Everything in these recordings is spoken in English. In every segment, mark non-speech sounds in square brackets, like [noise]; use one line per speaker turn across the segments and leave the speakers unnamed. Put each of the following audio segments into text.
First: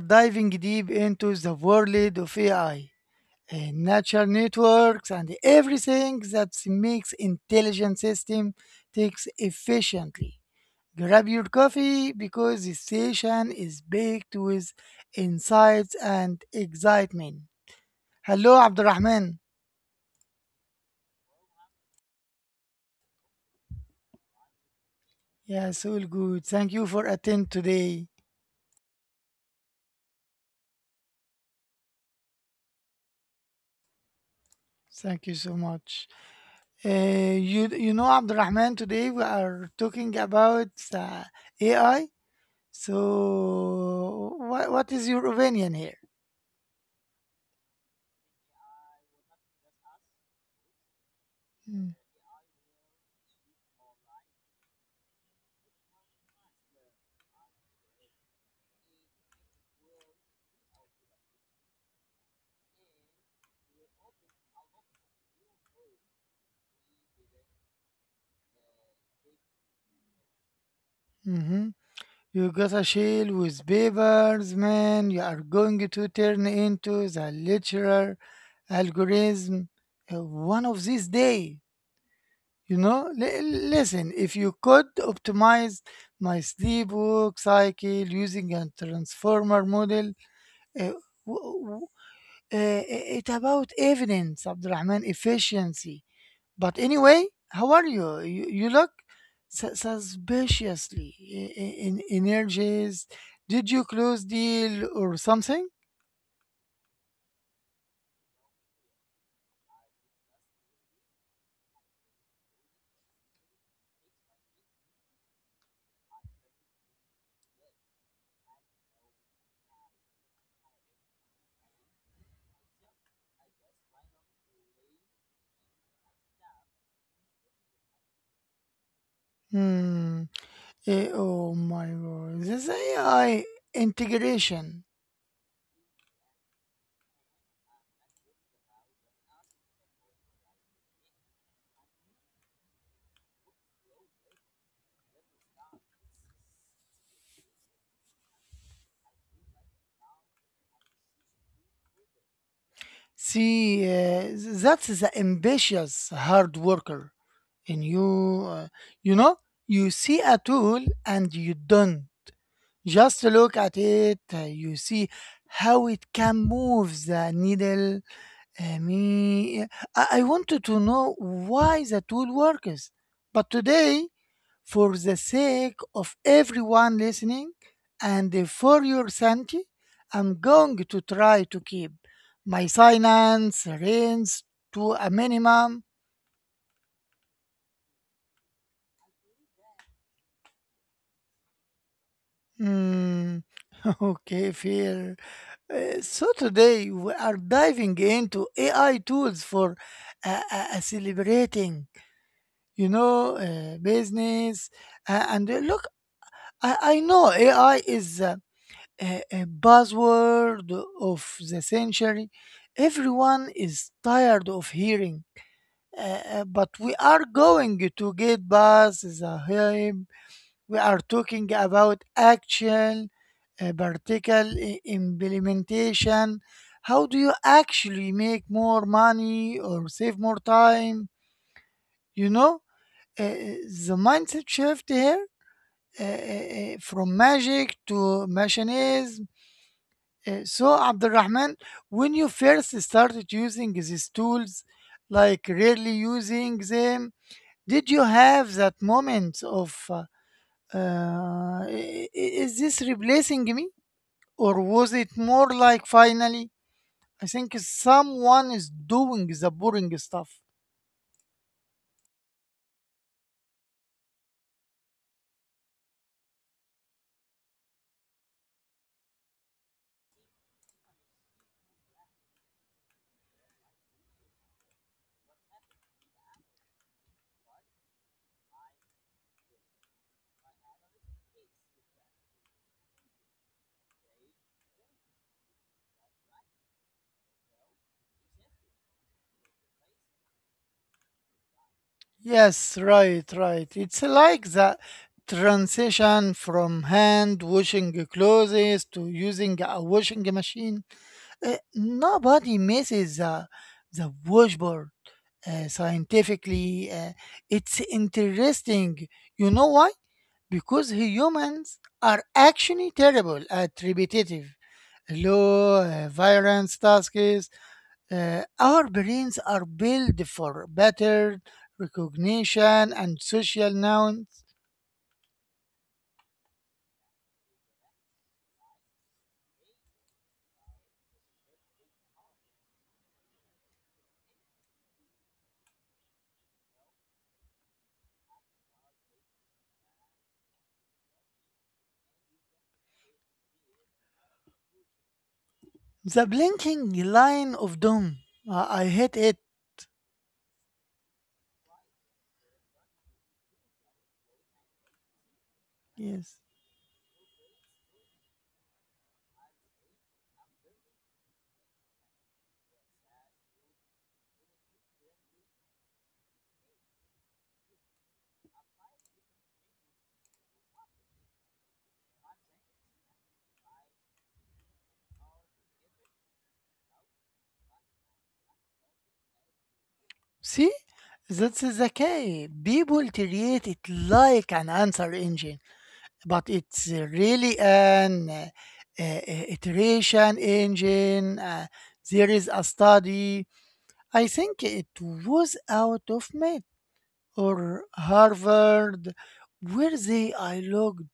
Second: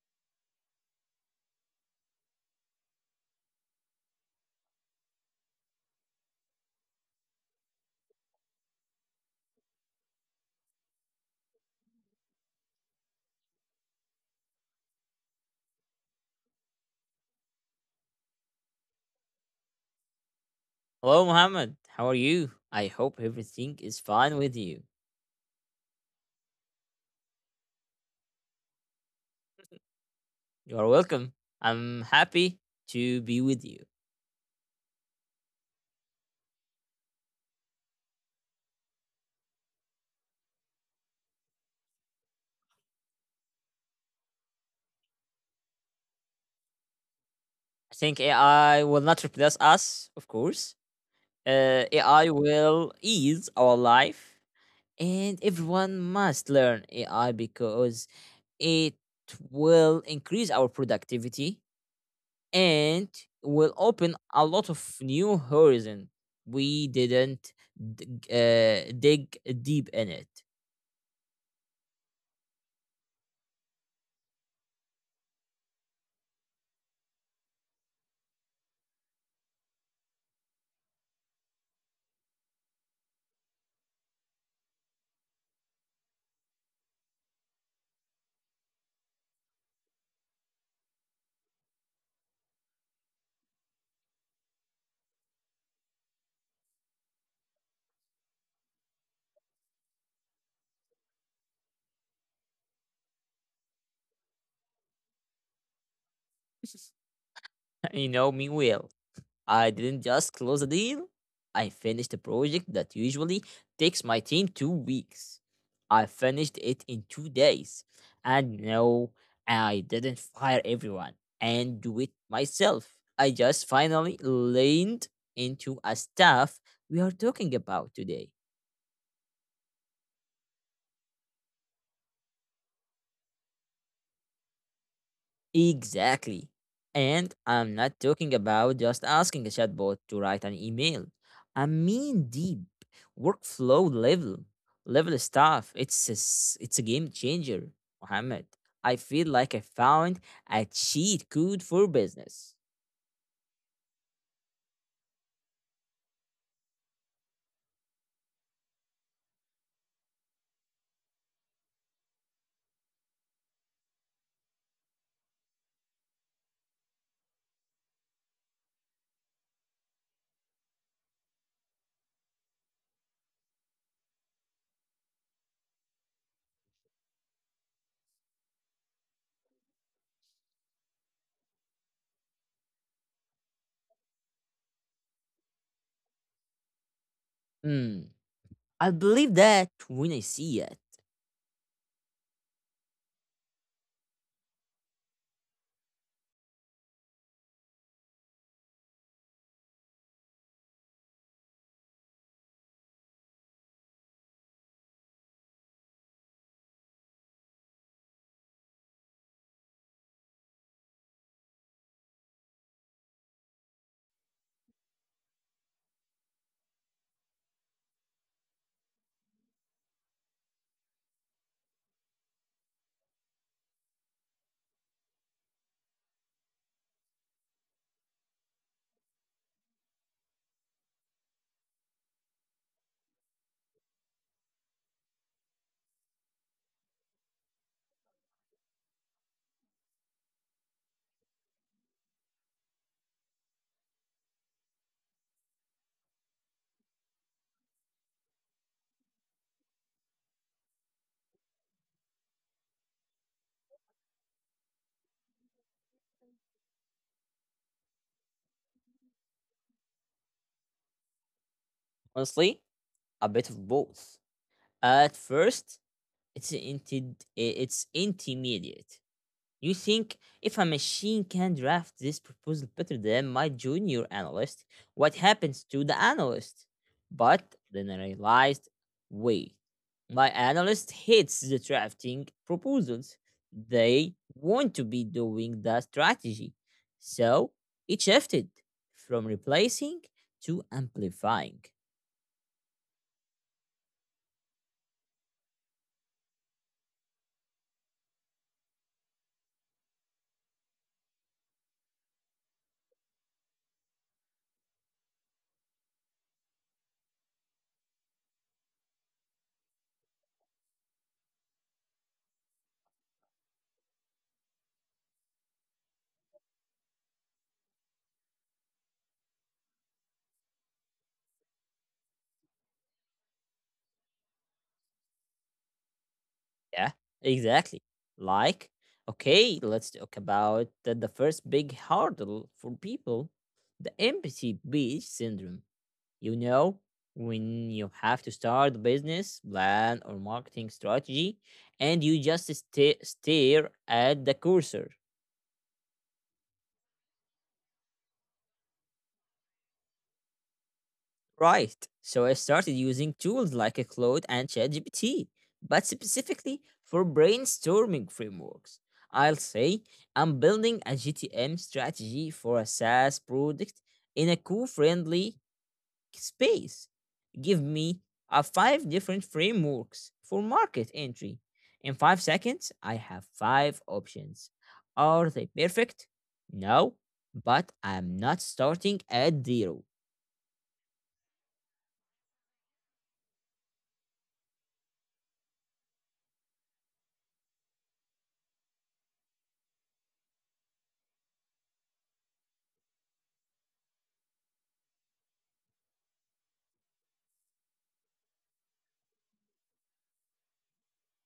diving deep into the world of AI, natural networks and everything that makes intelligent system takes efficiently. Grab your coffee because this session is baked with insights and excitement. Hello Abdurrahman.
Hello, Mohammed. How are you? I hope everything is fine with you.
Yes, all good. Thank you for attending today.
You are welcome. I'm happy to be with you.
Thank you so much. You know, Abdurrahman, today we are talking about uh, AI, so what is your opinion here?
I think AI will not replace us, of course. AI will ease our life, and everyone must learn AI because it will increase our productivity and will open a lot of new horizon we didn't dig deep in it.
Mm-hmm. You got a shield with papers, man. You are going to turn into the literal algorithm one of these day. You know, listen, if you could optimize my sleep work cycle using a transformer model, uh, w- Uh, it about evidence, Abdurrahman, efficiency. But anyway, how are you? You look suspiciously in energies. Did you close deal or something?
[laughs] You know me well. I didn't just close a deal, I finished a project that usually takes my team 2 weeks. I finished it in 2 days. And no, I didn't fire everyone and do it myself. I just finally leaned into a stuff we are talking about today.
Hmm. Oh my God! This AI integration.
Exactly. And I'm not talking about just asking a chatbot to write an email. I mean deep workflow level stuff. It's a game changer, Mohammed. I feel like I found a cheat code for business.
See, that's the ambitious hard worker in you. uh, you know, you see a tool and you done. Just look at it, you see how it can move the needle. Me, I wanted to know why the tool works. But today, for the sake of everyone listening and for your sanity, I'm going to try to keep my silence, range to a minimum.
Hmm. I believe that when I see it.
Hmm, [laughs] okay, fair. So today we are diving into AI tools for celebrating, you know, business. And Look, I know AI is a buzzword of the century. Everyone is tired of hearing, uh, but we are going to get past the hype. We are talking about action, practical implementation. How do you actually make more money or save more time? You know, uh, the mindset shift here, from magic to machinism. So, Abdurrahman, when you first started using these tools, like really using them, did you have that moment of is this replacing me, or was it more like, finally, I think someone is doing the boring stuff?
Honestly, a bit of both. At first, it's intermediate. You think if a machine can draft this proposal better than my junior analyst, what happens to the analyst? But then I realized, wait, my analyst hates the drafting proposals. They want to be doing the strategy. So it shifted from replacing to amplifying.
Yes, right, right. It's like the transition from hand washing clothes to using a washing machine. Nobody misses the washboard. Scientifically, it's interesting. You know why? Because humans are actually terrible at repetitive, low variance tasks. Our brains are built for pattern recognition and social nouns.
Yeah, exactly. Like, okay, let's talk about the first big hurdle for people, the empathy beach syndrome. You know, when you have to start a business plan or marketing strategy and you just stare at the cursor.
The blinking line of doom. I hate it.
Right. So I started using tools like a Claude and ChatGPT, but
Yes.
specifically for brainstorming frameworks. I'll say I'm building a GTM strategy for a SaaS product in a cool friendly space. Give me a five different frameworks for market entry. In 5 seconds, I have five options. Are they perfect? No, but I'm not starting at zero.
See? That's the key. People treat it like an answer engine, but it's really an uh, iteration engine. There is a study. I think it was out of Med or Harvard, where they I looked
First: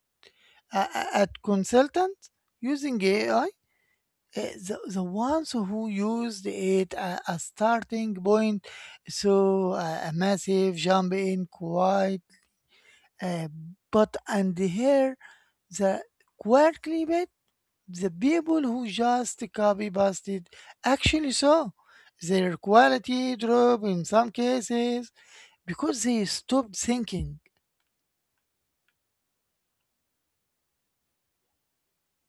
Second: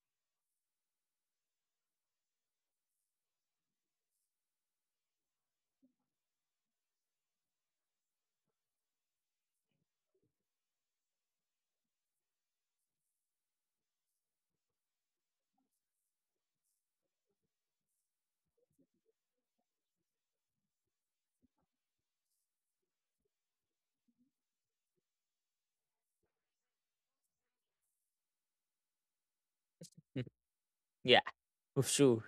at consultants using AI. Uh, the ones who used it as starting point so a massive jump in quite, uh, but and here the quarterly bit, the people who just copy pasted actually saw their quality drop in some cases because they stopped thinking.
[laughs] Yeah, for sure.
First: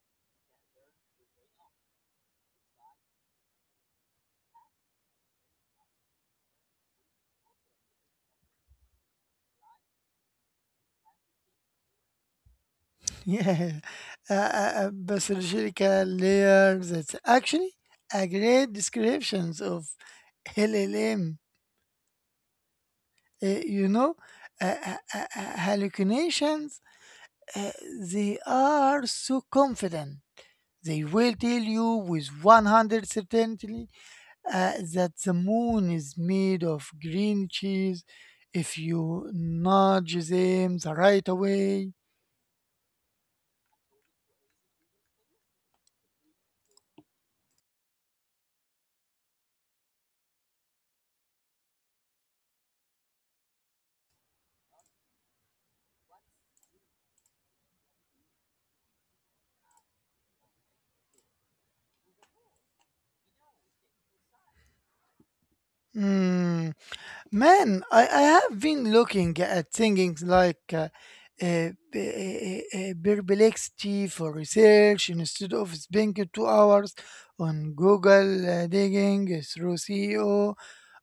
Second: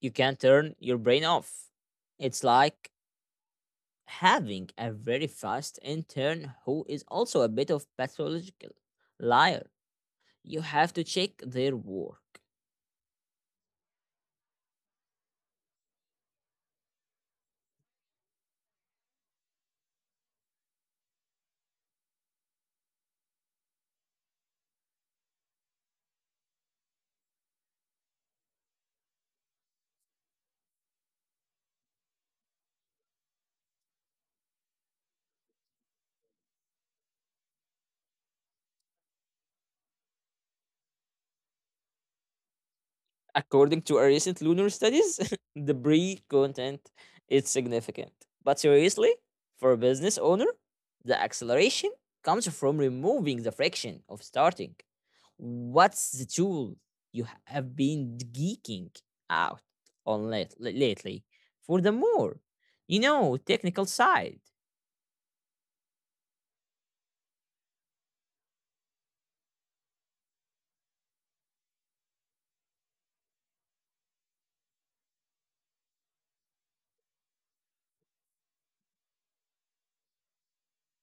You can't turn your brain off. It's like having a very fast intern who is also a bit of pathological liar. You have to check their work.
[laughs] Yeah, a basological layer. That's actually a great descriptions of LLM. You know, hallucinations, uh, they are so confident. They will tell you with 100 certainty that the moon is made of green cheese if you nudge them the right way.
According to our recent lunar studies, [laughs] the Bree content is significant. But seriously, for a business owner, the acceleration comes from removing the friction of starting. What's the tool you have been geeking out on lately for the more, you know, technical side?
Hmm. Man, I have been looking at things like perplexity for research. Instead of spending 2 hours on Google digging through SEO.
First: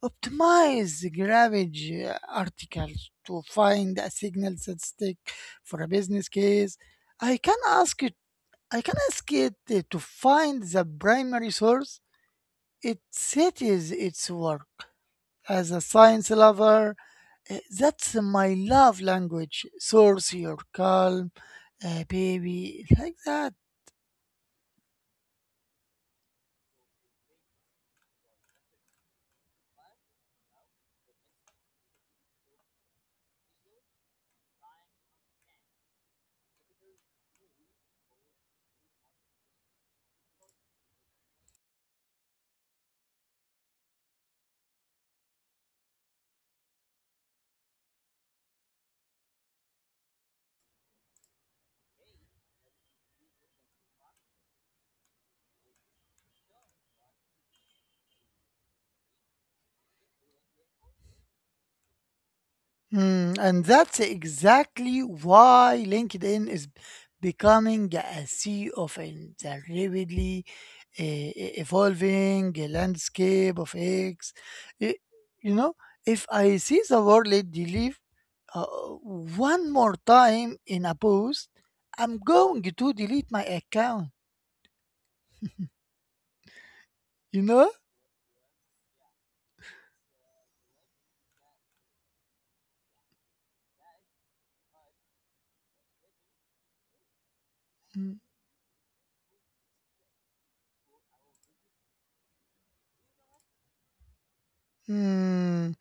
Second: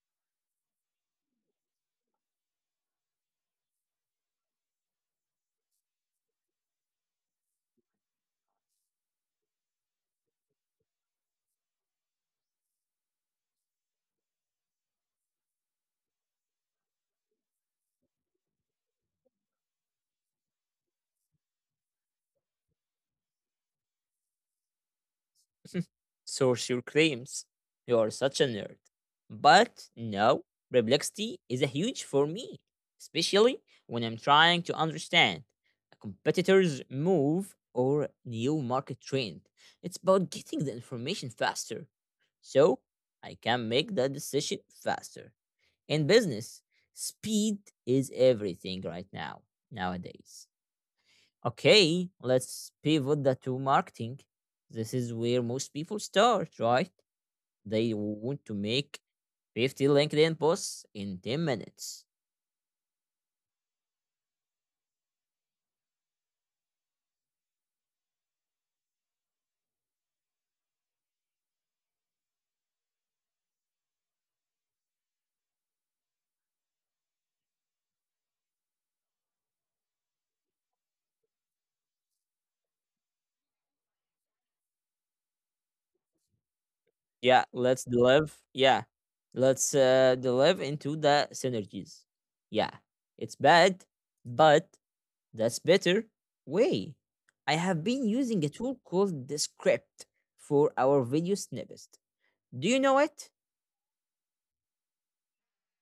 Optimize the garbage articles to find a signal that stick for a business case. I can ask it. I can ask it to find the primary source. It cites its work. As a science lover, eh, that's my love language. Source your calm, baby, like that.
Sorcerer claims, you're such a nerd. But no, perplexity is a huge for me, especially when I'm trying to understand a competitor's move or new market trend. It's about getting the information faster. So I can make that decision faster. In business, speed is everything right now, nowadays. Okay, let's pivot that to marketing. This is where most people start, right? They want to make 50 LinkedIn posts in 10 minutes.
Mm, and that's exactly why LinkedIn is becoming a sea of in the rapidly uh, evolving landscape of eggs. You know, if I see the word lady leave uh, one more time in a post, I'm going to delete my account.
Yeah,
You know?
let's delve. Yeah, let's delve into the synergies. Yeah, it's bad, but that's better way. I have been
Mm.
using a tool called the script for our video snippets. Do you know it?
Mm.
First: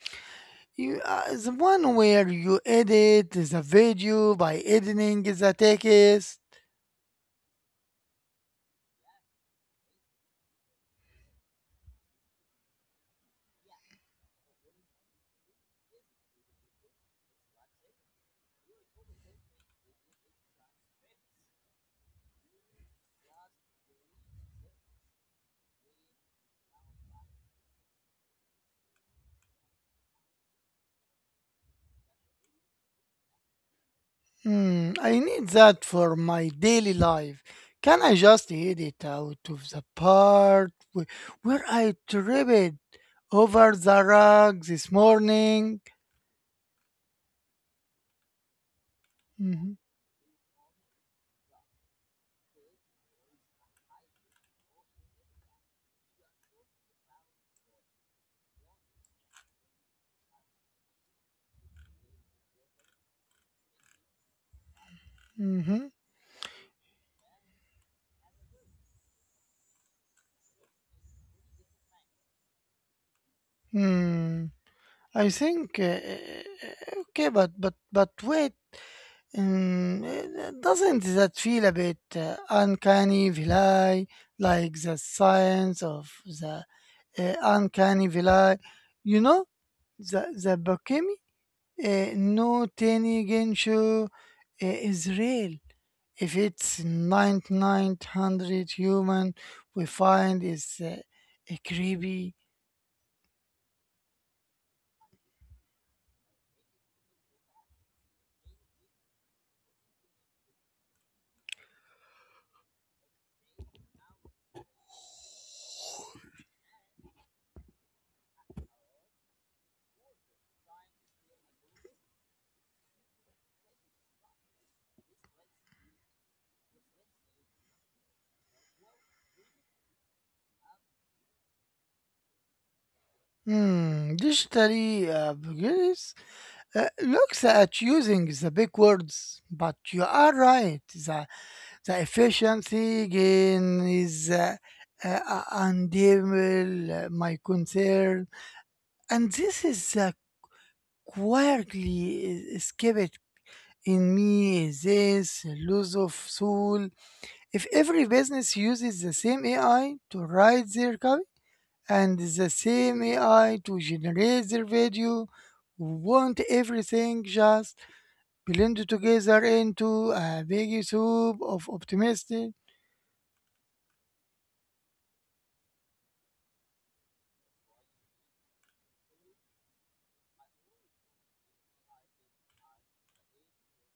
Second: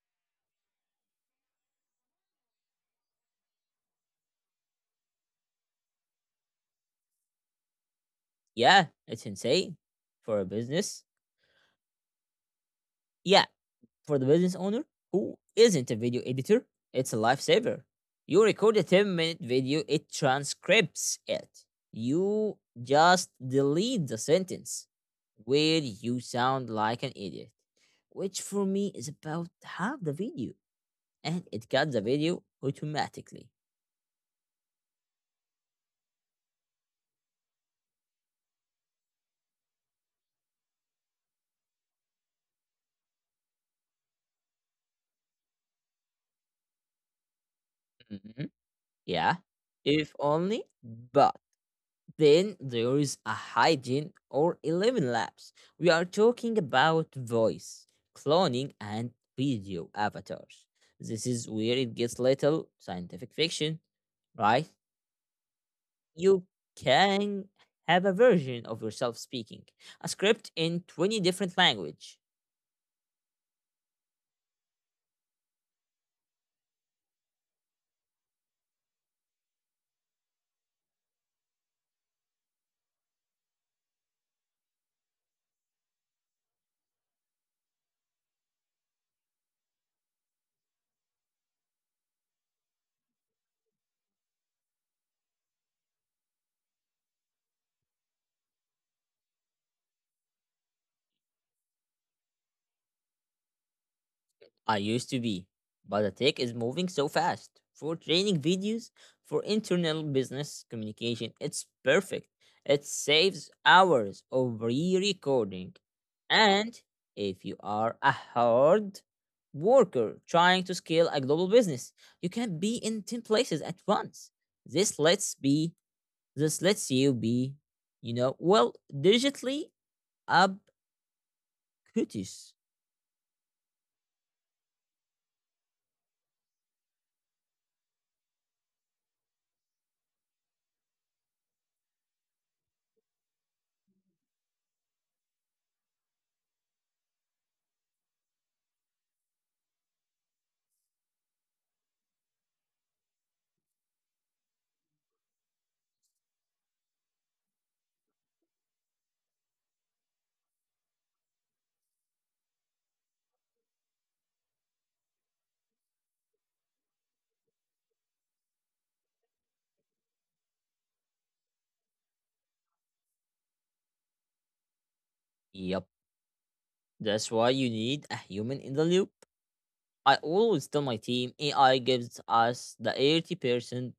You, the one where you edit the video by editing the text.
Yeah, it's insane for a business. Yeah, for the business owner who isn't a video editor, it's a lifesaver. You record a 10-minute video, it transcribes it. You just delete the sentence where you sound like an idiot, which for me is about half the video, and it cuts the video automatically.
Hmm, I need that for my daily life. Can I just edit out of the part where I tripped over the rug this morning?
Mhm. Yeah,
Mhm,
if only, but then there is a hygiene or 11 labs. We are talking about voice, cloning, and video avatars. This is where it gets little scientific fiction, right?
mhm,
You can have a version of yourself speaking a script in 20 different language.
hmm. I think okay, but wait. Doesn't that feel a bit uncanny valley, like the science of the uncanny valley? You know, the Bokemi no tiny Genshu is real. If it's 9900 human, we find is a creepy.
I used to be, but the tech is moving so fast. For training videos, for internal business communication, it's perfect. It saves hours of re recording. And if you are a hard worker trying to scale a global business, you can be in 10 places at once. This lets be this lets you be, you know, well, digitally ubiquitous.
Hmm, digitally beginners looks at using the big words, but you are right. The efficiency gain is undeniable, my concern. And this is quietly escaped in me this loss of soul. If every business uses the same AI to write their copy and the same AI to generate their video, won't everything just blend together into a big soup of optimistic?
Yep. That's why you need a human in the loop. I always tell my team AI gives us the 80%,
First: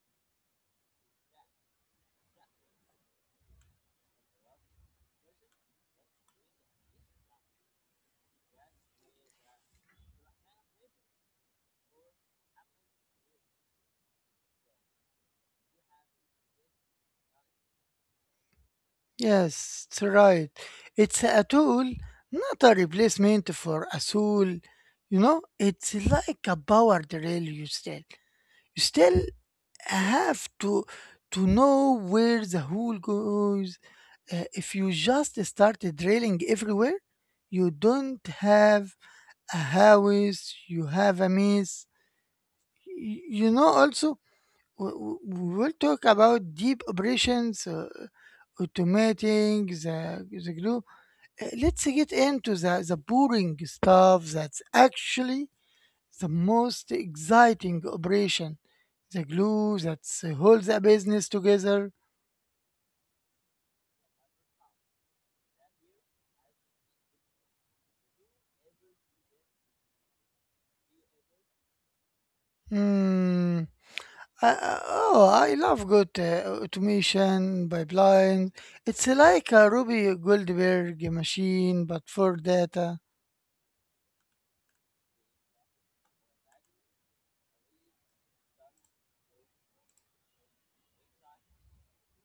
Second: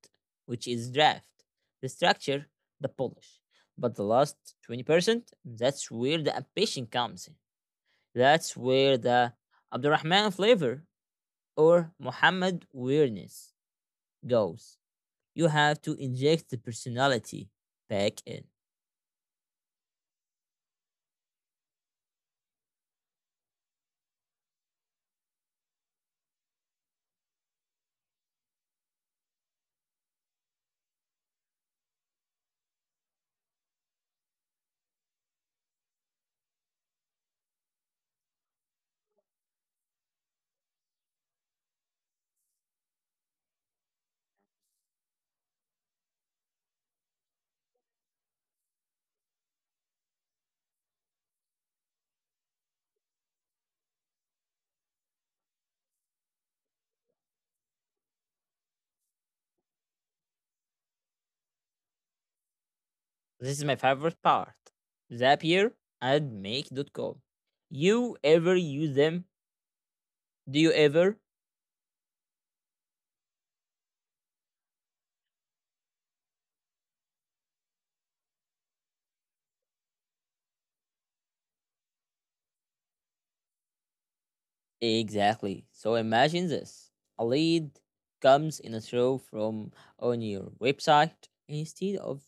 which is draft, the structure, the polish. But the last 20%, that's where the ambition comes in. That's where the Abdurrahman flavor or Muhammad weirdness goes. You have to inject the personality back in.
Yes, it's right. It's a tool, not a replacement for a soul. You know, it's like a power drill. You still have to know where the hole goes. If you just start drilling everywhere, you don't have a house. You have a maze. You know, also we will talk about deep operations, automating the the glue. Let's get into the boring stuff that's actually the most exciting operation, the glue that holds a business together.
This is my favorite part. Zapier and Make. Dot com. You ever use them? Do you ever?
Hmm. Oh, I love good automation pipeline. It's like a Ruby Goldberg machine, but for data.
Exactly. So imagine this. A lead comes in a throw from on your website instead of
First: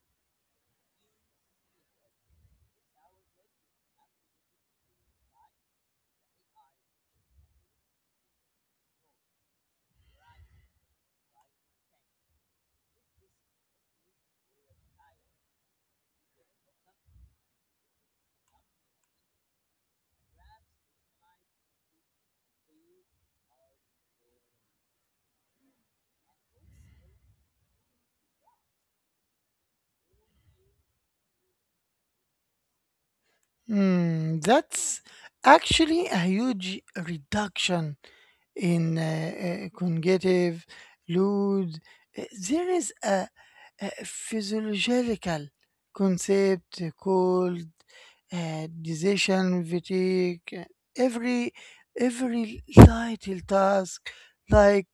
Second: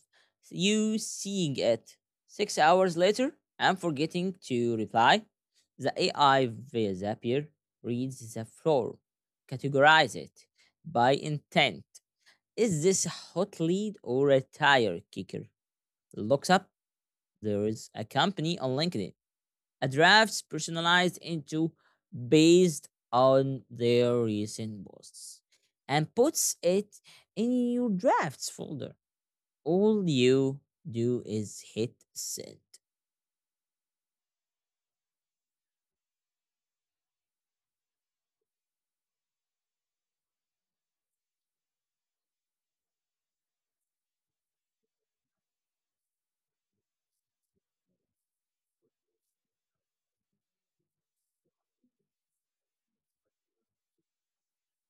you seeing it 6 hours later and forgetting to reply. The AI via Zapier reads the form, categorize it by intent. Is this a hot lead or a tire kicker? Looks up. There is a company on LinkedIn, a drafts personalized into based on their recent posts and puts it in your drafts folder. All you do is hit send.
Hmm. That's actually a huge reduction in conjunctive, lewd. There is a physiological concept called decision fatigue. Every every little task, like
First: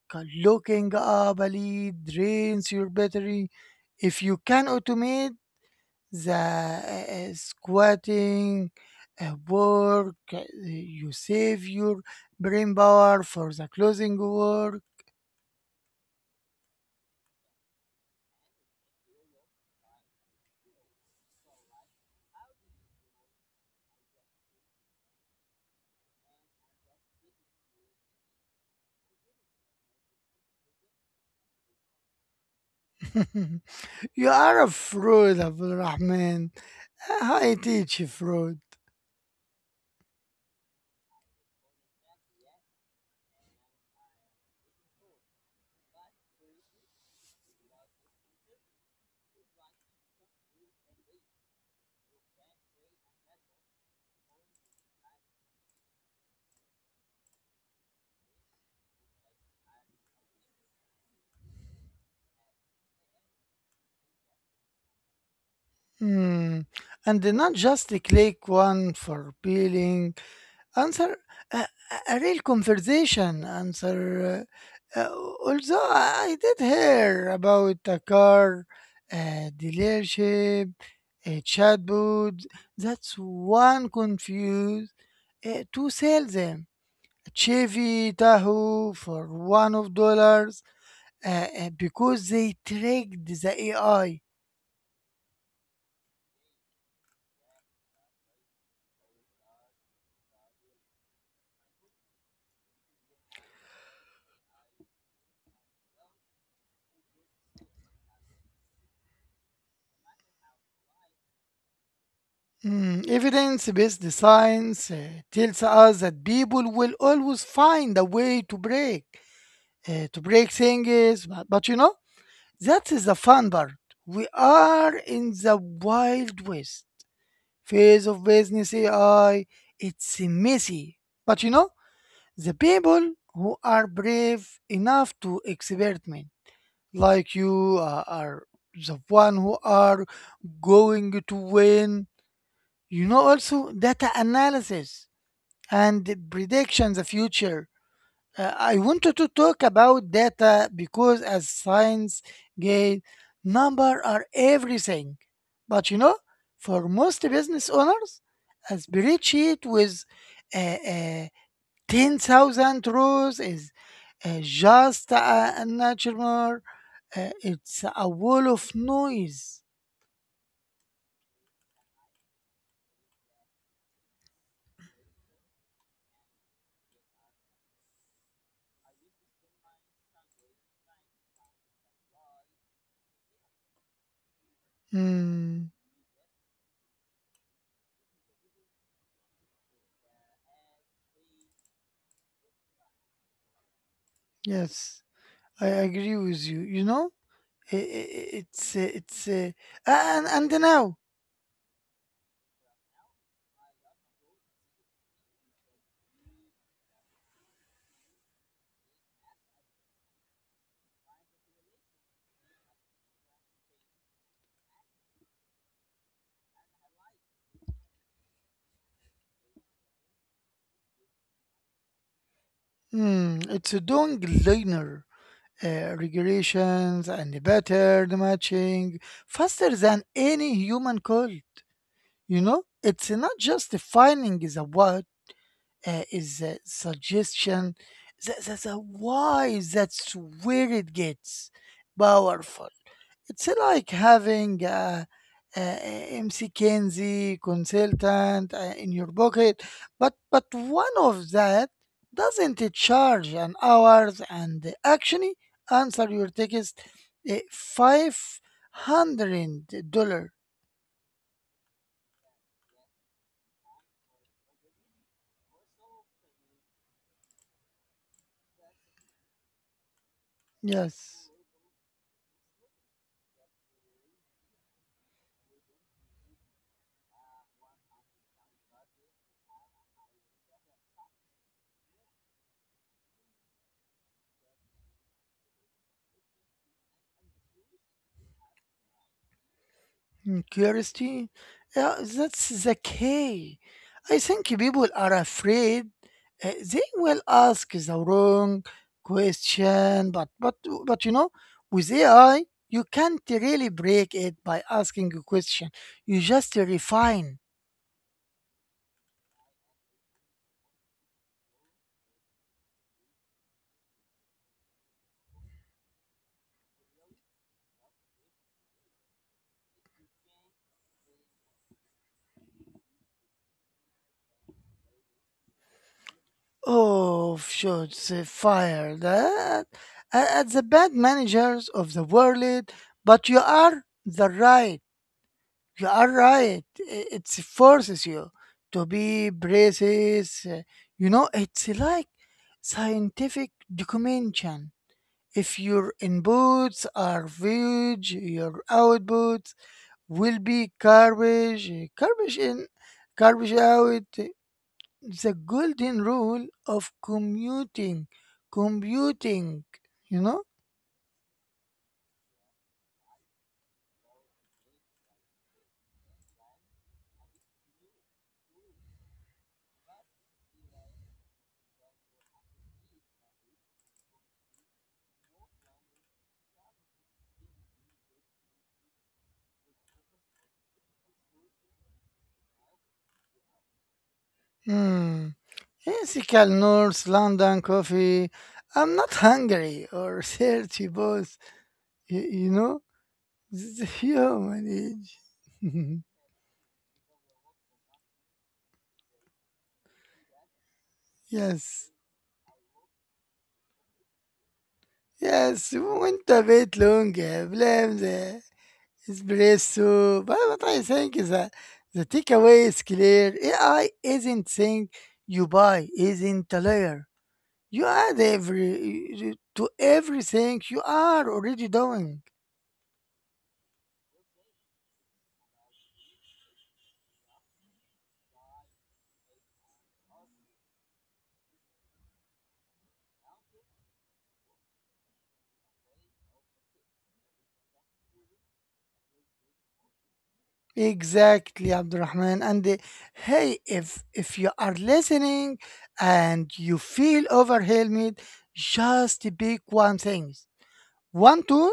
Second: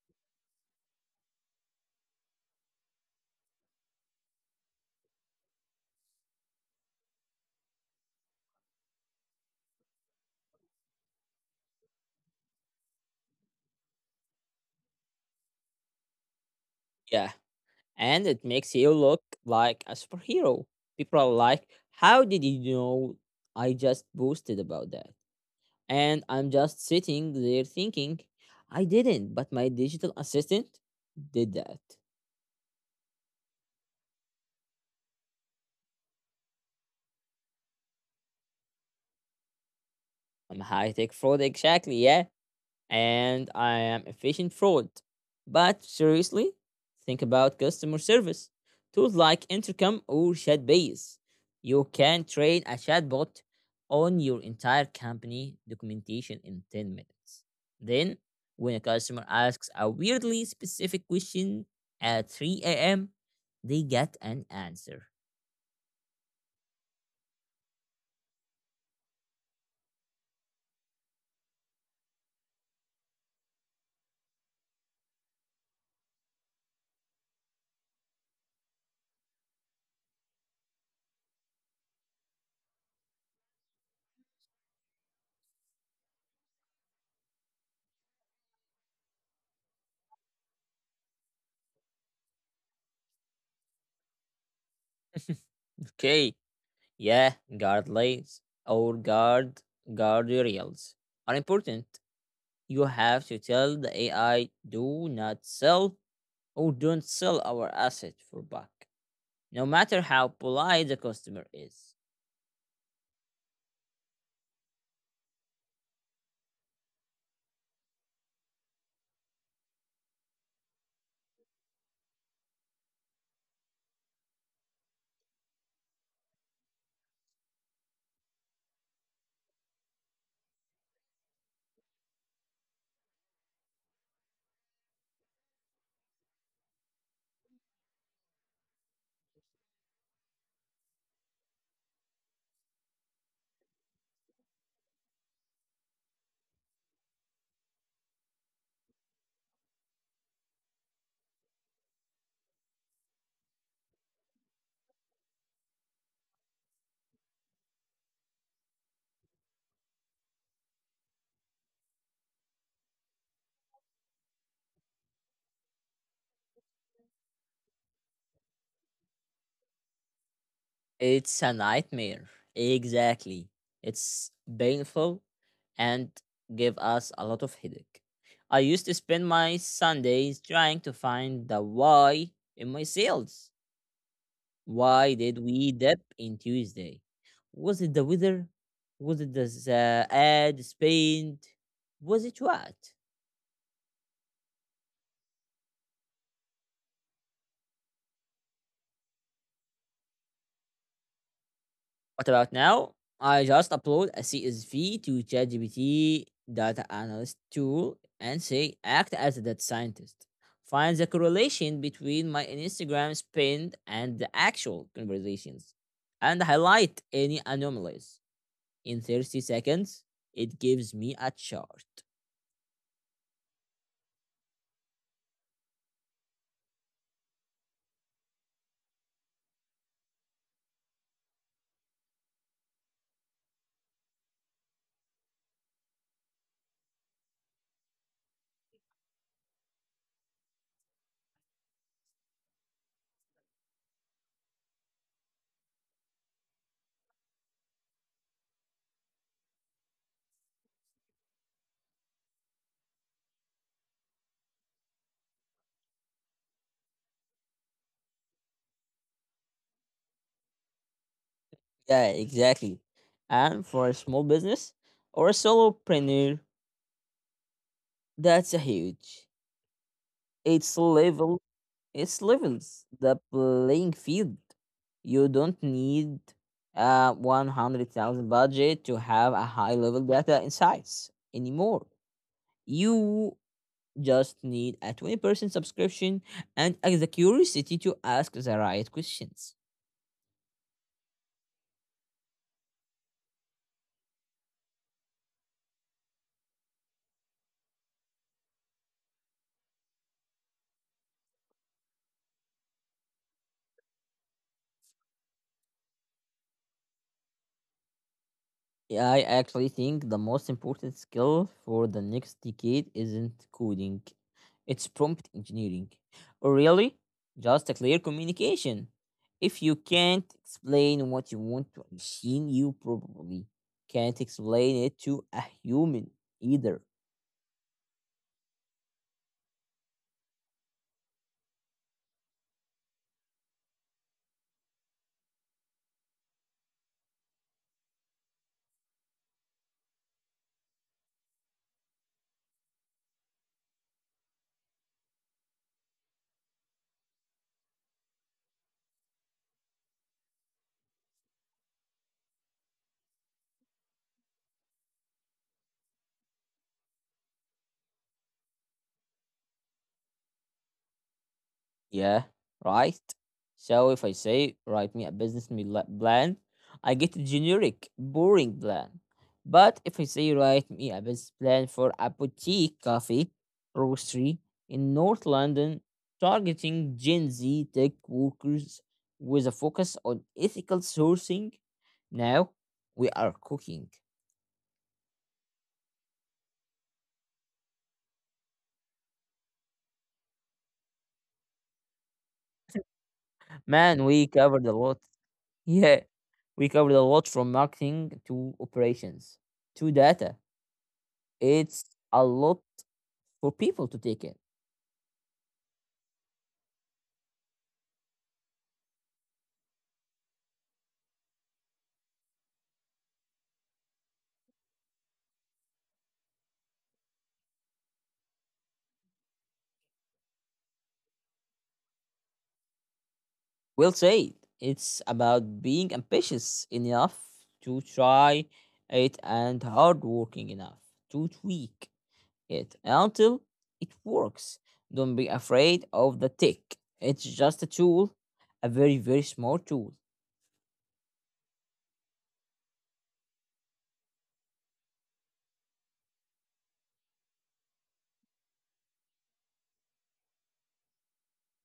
looking up a lead, drains your battery. If you can automate the squatting work, you save your brain power for the closing work.
Yeah, and it makes you look like a superhero. People are like, how did you know I just boasted about that? And I'm just sitting there thinking, I didn't, but my digital assistant did that.
[laughs] You are a fraud, Abdul Rahman. I teach fraud.
I'm high tech fraud, exactly. Yeah, and I am efficient fraud. But seriously, think about customer service. Tools like Intercom or ChatBase. You can train a chatbot on your entire company documentation in 10 minutes. Then, when a customer asks a weirdly specific question at 3 a.m., they get an answer.
Hmm. And not just click one for peeling. Answer a a real conversation answer, uh, uh, although I did hear about a car dealership, a chatbot that's one confused to sell them chevy tahoe for one of dollars because they tricked the AI.
Okay, yeah, guard or guard guardrails are important. You have to tell the AI, do not sell or don't sell our asset for back, no matter how polite the customer is.
Mm, evidence-based science tells us that people will always find a way to break things. But you know, that is the fun part. We are in the wild west phase of business AI. It's messy. But you know, the people who are brave enough to experiment, like you, are the one who are going to win. You know, also data analysis and prediction the future. I wanted to talk about data because as science gain, number are everything. But you know, for most business owners, a spreadsheet with uh, uh, 10,000 rows is just a nightmare. It's a wall of noise.
It's a nightmare. Exactly. It's painful and give us a lot of headache. I used to spend my Sundays trying to find the why in my sales. Why did
Mm,
we dip in Tuesday? Was it the weather? Was it the ad spend? Was it what?
yes, I agree with you. You know, it's and now.
What about now? I just upload a CSV to ChatGPT data analyst tool and say act as a data scientist. Find the correlation between my Instagram spend and the actual conversations and highlight any anomalies. In 30 seconds, it gives me a chart.
Hmm, it's a doing linear regressions and the pattern matching faster than any human could. You know, it's not just defining the what, is a suggestion. The why, that's where it gets powerful. It's like having a MC Kenzie consultant in your pocket, but one of that doesn't charge an hours and actually answer your text $500.
Yeah, exactly. And for a small business or a solopreneur, that's a huge. It's
Yes.
level It levels the playing field. You don't need a 100,000 budget to have a high level data insights anymore. You just need a 20% subscription and the curiosity to ask the right questions.
Mm, curiosity? Yeah, that's the key. I think people are afraid they will ask the wrong question, but you know, with AI, you can't really break it by asking a question. You just refine.
Yeah, I actually think the most important skill for the next decade isn't coding, it's prompt engineering, or really just a clear communication. If you can't explain what you want to a machine, you probably can't explain it to a human either.
Oh, shots fired at the bad managers of the world, but you are the right. You are right. It forces you to be braces. You know, it's like scientific documentation. If your inputs are huge, your outputs will be garbage, eh, garbage in, garbage out. The golden rule of commuting, computing. You know.
Yeah, right. So if I say, write me a plan, I get a generic, boring plan. But if I say, write me a business plan for a boutique coffee roastery in North London, targeting Gen Z tech workers with a focus on ethical sourcing, now we are cooking.
Hmm. Classical North London coffee. I'm not hungry or [laughs] thirsty, both. You know, the
Man, we
human
covered a lot. [laughs]
age. [laughs]
Yeah, we covered a lot, from marketing to operations to data.
yes,
It's a lot for people to take in.
yes. Went a bit longer. Blame the espresso. But what I think is that the takeaway is clear. AI isn't saying you buy, isn't a layer. You add every to everything you are already doing.
Well said. It's about being ambitious enough to try it and hardworking enough to tweak it until it works. Don't be afraid of the tick. It's just a tool, a very, very small tool.
Exactly, Abdurrahman. And hey, if you are listening and you feel overwhelmed, just pick one thing, one tool,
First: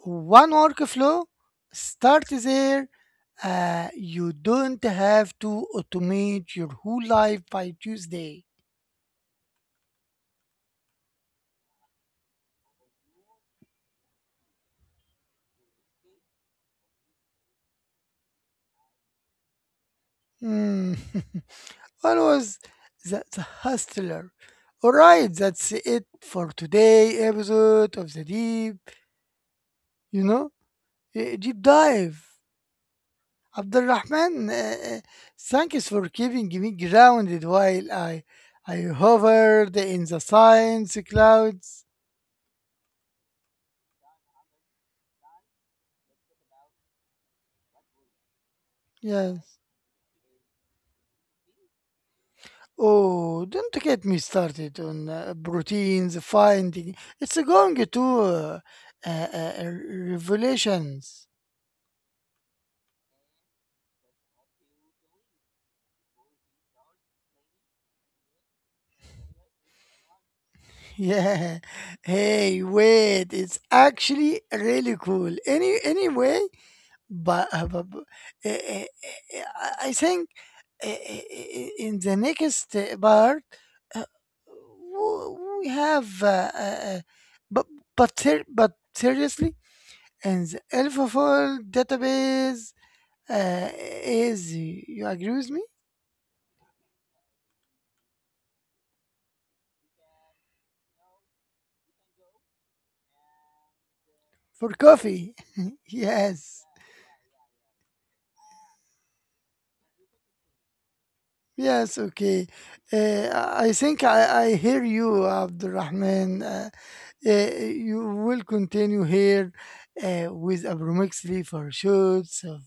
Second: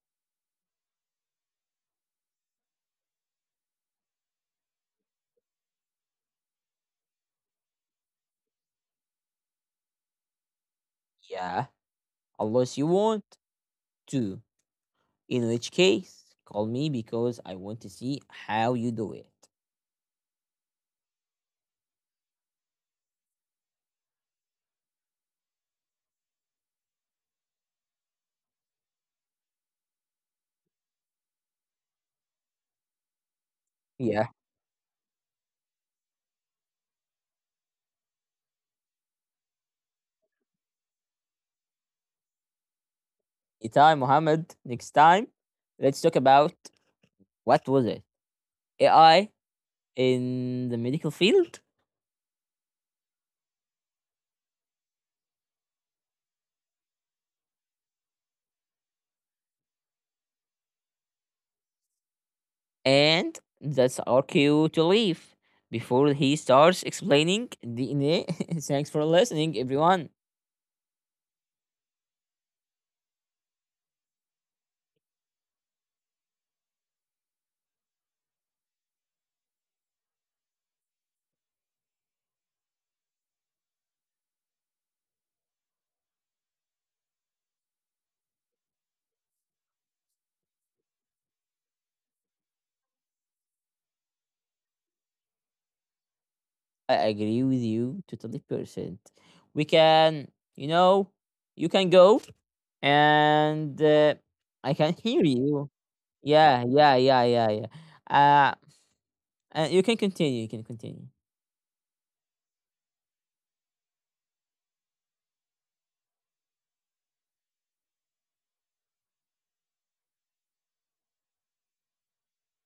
one workflow. Start there. You don't have to automate your whole life by Tuesday.
Yeah, unless you want to. In which case, call me because I want to see how you do it.
Hmm. [laughs] Always the hustler. All right, that's it for today episode of the deep. You know, a deep dive.
Yeah.
Abdulrahman, thanks for keeping me grounded while I hovered in the science clouds.
Itai, Mohammed, next time, let's talk about, what was it? AI
Yes.
in the medical field?
Oh, don't get me started on proteins finding. It's going to uh, uh, revelations.
And that's our cue to leave before he starts explaining DNA. [laughs] Thanks for listening, everyone.
Yeah. [laughs] Hey, wait. It's actually really cool. Anyway, but eh, eh, eh, eh, I think, in the next part. uh, we have uh, uh, but but seriously, and the alpha database uh, is, you agree with me?
I agree with you totally percent. We can, you know, you can go and
For
I can hear
coffee.
you.
[laughs]
Yeah,
Yes.
yeah, yeah, yeah, yeah. Uh, and you can continue. You can continue.
Yes, okay. I think I hear you, Abdurrahman. You will continue here with abromixly for shoots of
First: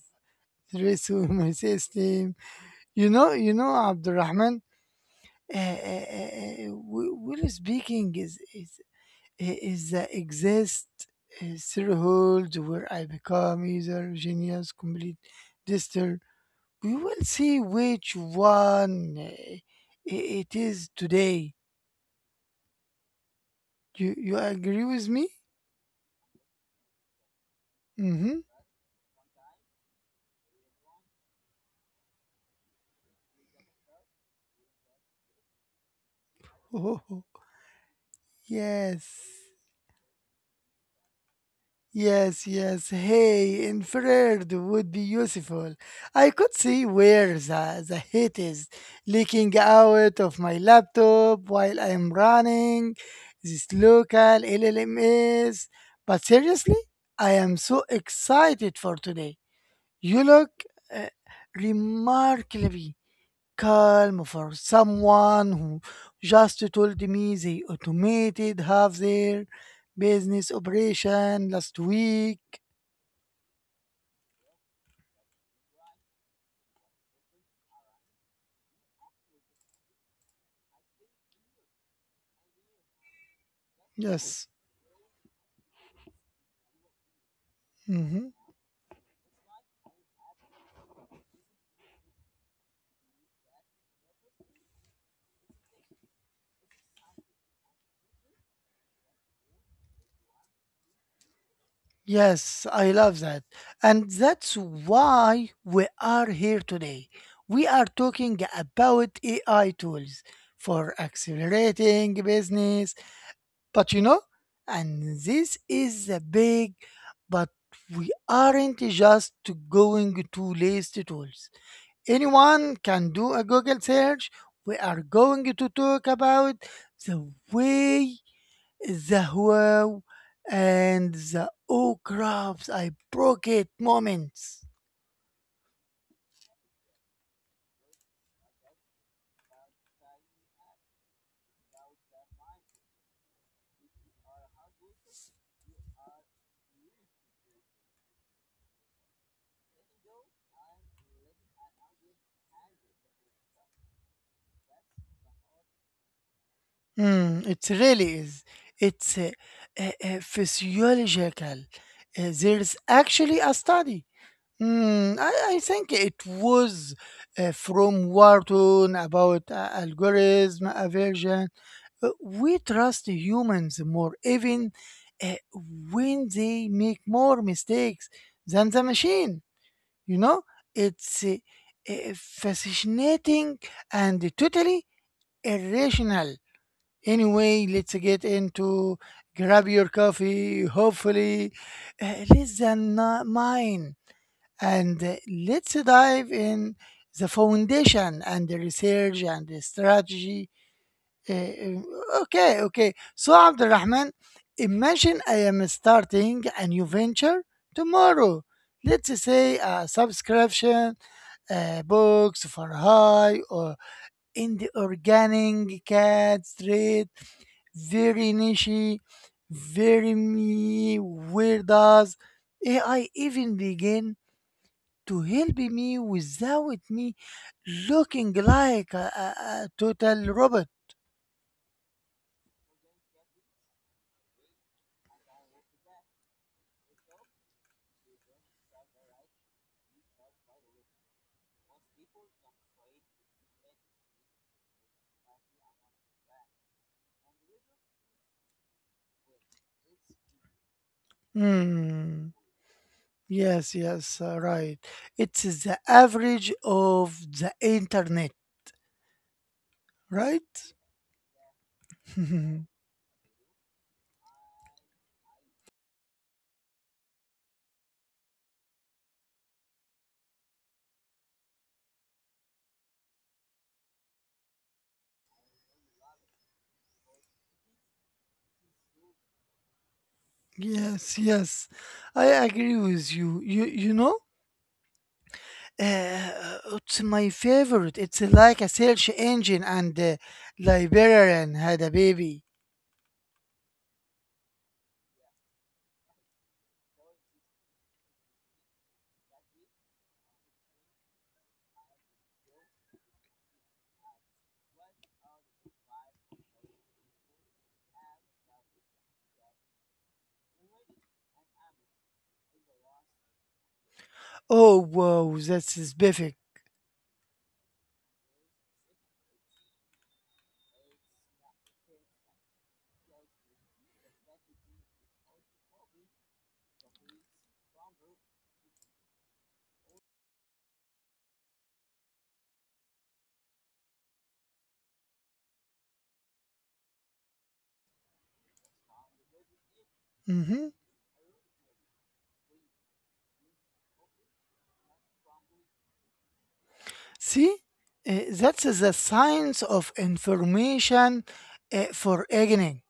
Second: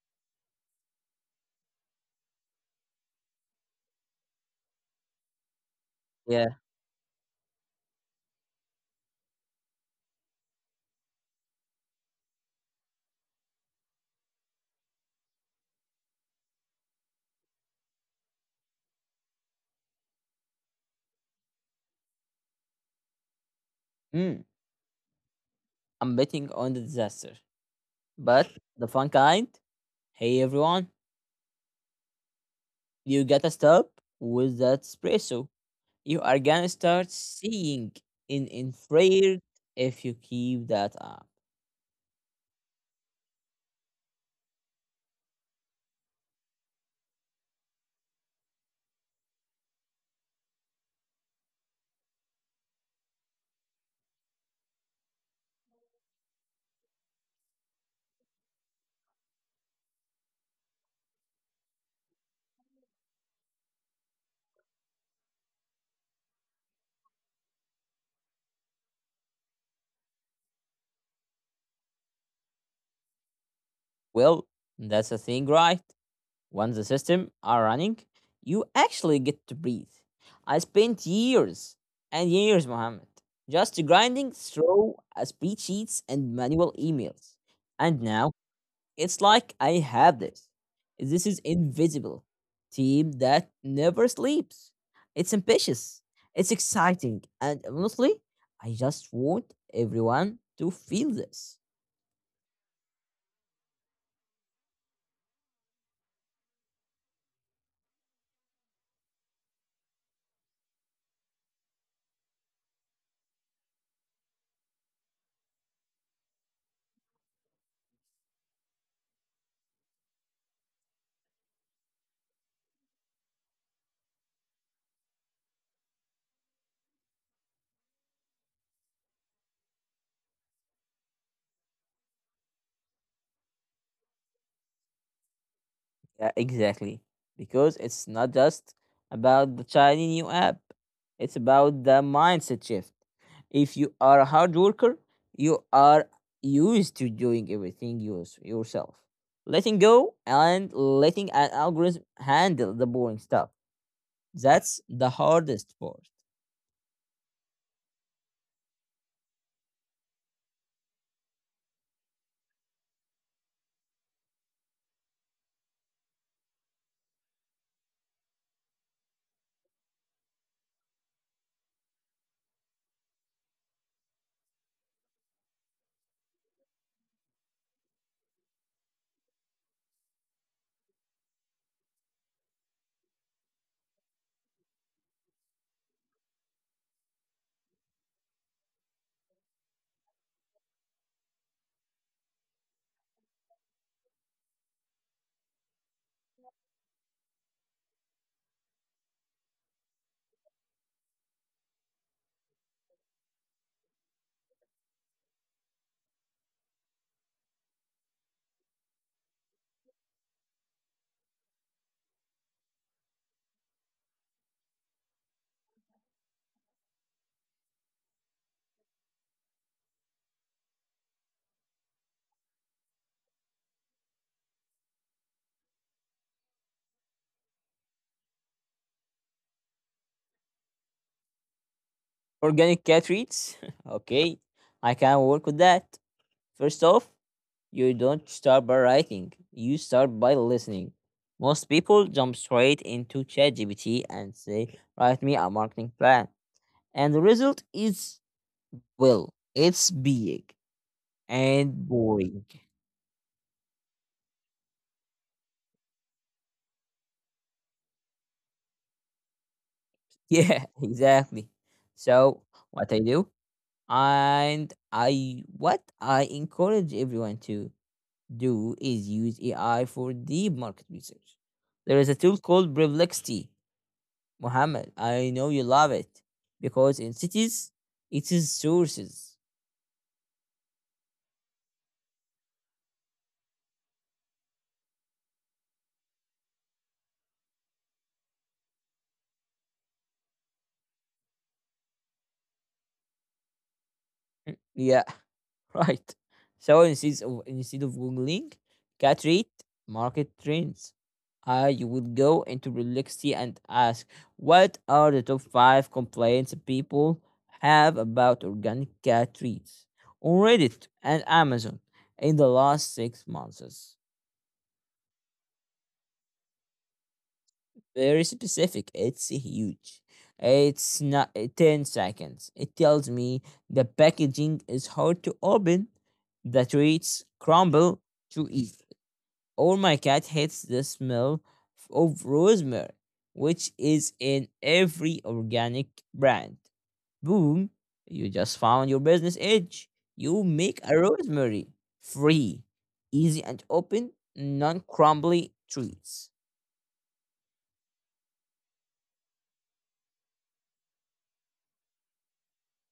stress in [laughs] my system. You know, Abdurrahman,
Yeah.
we're speaking is the exist threshold where I become either genius, complete disaster. We will see which one it is today. You
Mm,
agree with me?
I'm betting on the disaster, but the fun kind. Hey, everyone. You gotta stop with that espresso. You are gonna start
Mm-hmm.
seeing in
[laughs] Yes.
infrared if you keep that up.
Yes, yes. Hey, inferred would be useful. I could see where the heat is leaking out of my laptop while I'm running this local LLMs. But seriously, I am so excited for today. You look uh, remarkably calm for someone who just told me they automated half their business operation last week.
Well, that's the thing, right? Once the system are running, you actually get to breathe. I spent years and years, Mohammed, just grinding
Yes.
through spreadsheets and manual emails. And
Mhm.
now it's like I have this. This is invisible team that never sleeps. It's ambitious. It's exciting. And honestly, I just want everyone to feel this.
Yes, I love that. And that's why we are here today. We are talking about AI tools for accelerating business. But you know, and this is a big but, we aren't just going to list tools. Anyone can do a Google search. We are going to talk about the way the wow and the oh crafts I broke it moments.
Yeah, exactly. Because it's not just about the shiny new app, it's about the mindset shift. If you are a hard worker, you are used to doing everything yours, yourself. Letting go and letting an algorithm handle the boring stuff. That's the hardest part.
Hmm, it really is. It's physiological. There's actually a study. Hmm. I think it was from Wharton about algorithm aversion. We trust humans more, even uh, when they make more mistakes than the machine. You know, it's fascinating and totally irrational. Anyway, let's get into, grab your coffee, hopefully less than mine. And let's dive in the foundation and the research and the strategy. Uh, uh, okay, okay. So, Abdurrahman, imagine I am starting a new venture tomorrow. Let's say a subscription box for high or in the organic cat trade, very niche, very me. Where does AI even begin to help me without me looking like a total robot.
Organic cat treats? [laughs] Okay, I can work with that. First off, you don't start by writing, you start by listening. Most people jump straight into ChatGPT and say, write me a marketing plan. And the result is, well, it's big and
Hmm.
boring. [laughs]
Yes, yes, right. It's the average of the internet,
Yeah,
right?
exactly. So,
[laughs]
what I do, and I what I encourage everyone to do is use AI for deep market research. There is a tool called Perplexity Muhammad, I know you love it because in cities it is sources.
Yes, yes. I agree with you. You know, uh, it's my favorite. It's like a search engine and the librarian had a baby.
Yeah, [laughs] right. So instead of googling cat rate market trends, you would go into Relixy and ask what are the top five complaints people have about organic cat treats on Reddit and Amazon in the last 6 months.
Oh, wow, that's perfect.
Very specific. It's huge. It's not 10 seconds. It tells me the packaging is hard to open, the treats crumble to eat, or my cat hates the smell of rosemary, which is in every organic brand. Boom, you just found your business edge. You
Mhm.
make a rosemary free, easy and open, non crumbly treats.
See, that's the science of information for aging.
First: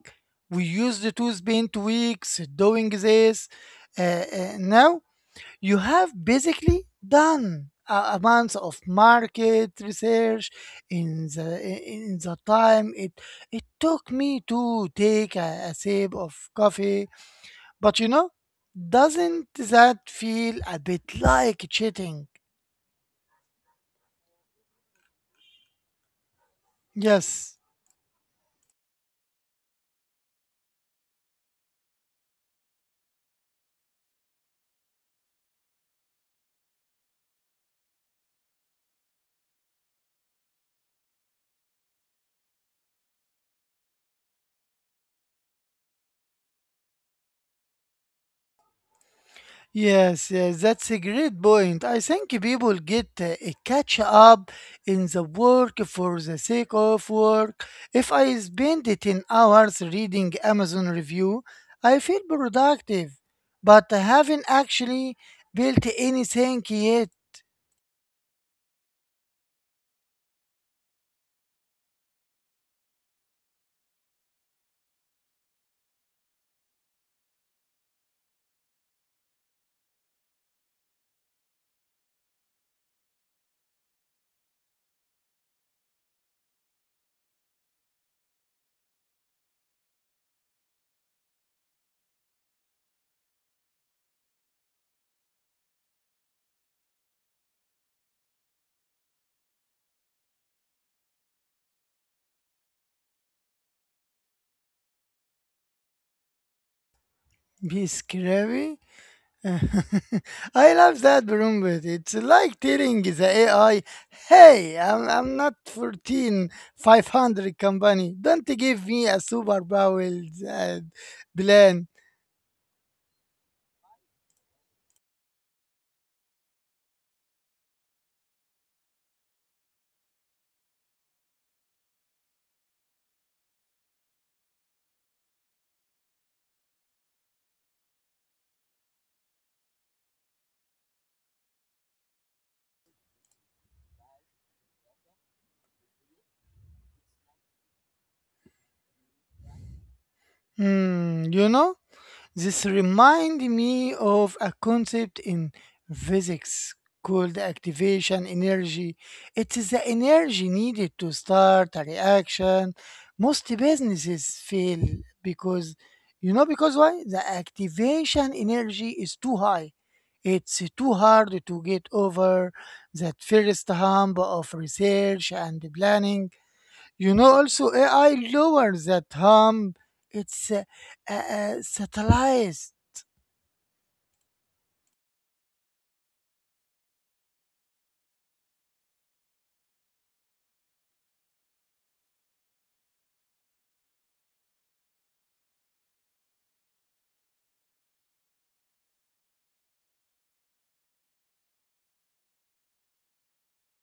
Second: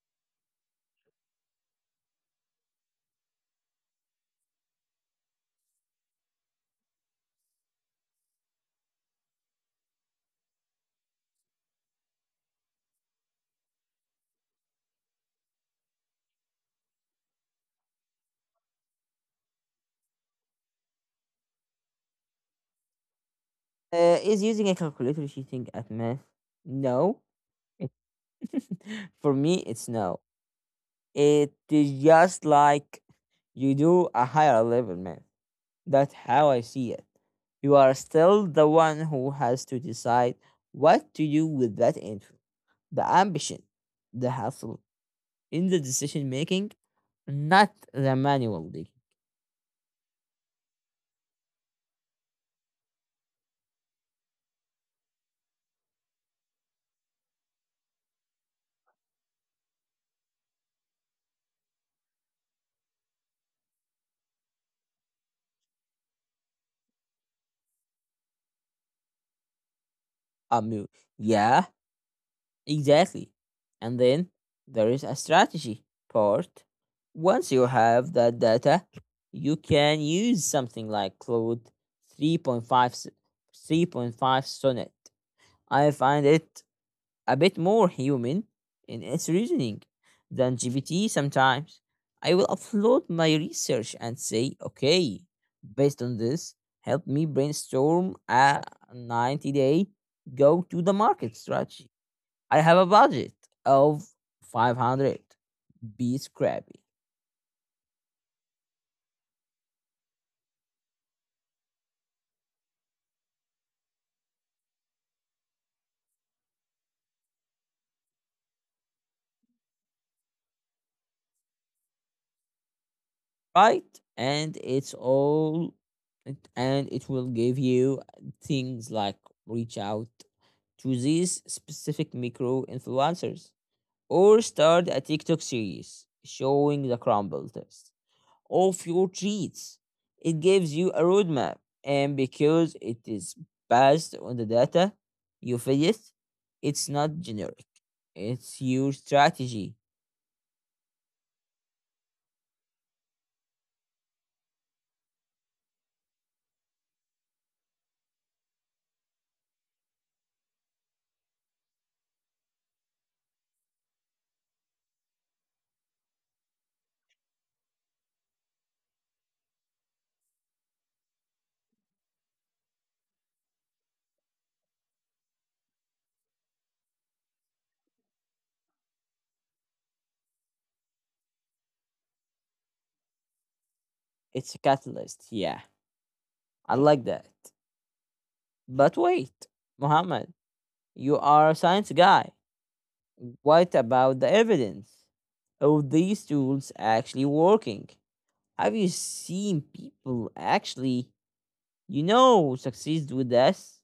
We used to spend weeks doing this. Uh, Now you have basically done a month of market research in the in the time it took me to take a sip of coffee. But you know, doesn't that feel a bit like cheating?
Is using a calculator cheating at math? No.
Yes.
[laughs] For me, it's no. It is just like you do a higher level math. That's how I see it. You are still the one who has to decide what to do with that info. The ambition, the hustle in the decision making, not the manual digging.
Yes, yes, that's a great point. I think people get a catch up in the work for the sake of work. If I spend 10 hours reading Amazon review, I feel productive, but I haven't actually built anything yet.
Am you. Yeah, exactly. And then there is a strategy part. Once you have that data, you can use something like Claude 3.5 s- 3.5 Sonnet. I find it a bit more human in its reasoning than GPT sometimes. I will upload my research and say, okay, based on this, help me brainstorm a 90-day go to the market strategy. I have a budget of 500, be scrappy,
Be scary. [laughs] I love that, Brumbit. It's like telling the AI, hey, I'm not 14, 500 company. Don't give me a superpower uh, plan.
right? And and it will give you things like reach out to these specific micro influencers or start a TikTok series showing the crumble test of your treats. It gives you a roadmap, and because it is based on the data you feed it, it's not generic, it's your strategy.
Hmm, you know? This reminds me of a concept in physics called activation energy. It is the energy needed to start a reaction. Most businesses fail because, you know, because why? The activation energy is too high. It's too hard to get over that first hump of research and planning, you know, also AI lowers that harm. It's satellites.
It's a catalyst. Yeah, I like that. But wait, Mohammed, you are a science guy. What about the evidence? Are these tools actually working? Have you seen people actually, you know, succeed with this?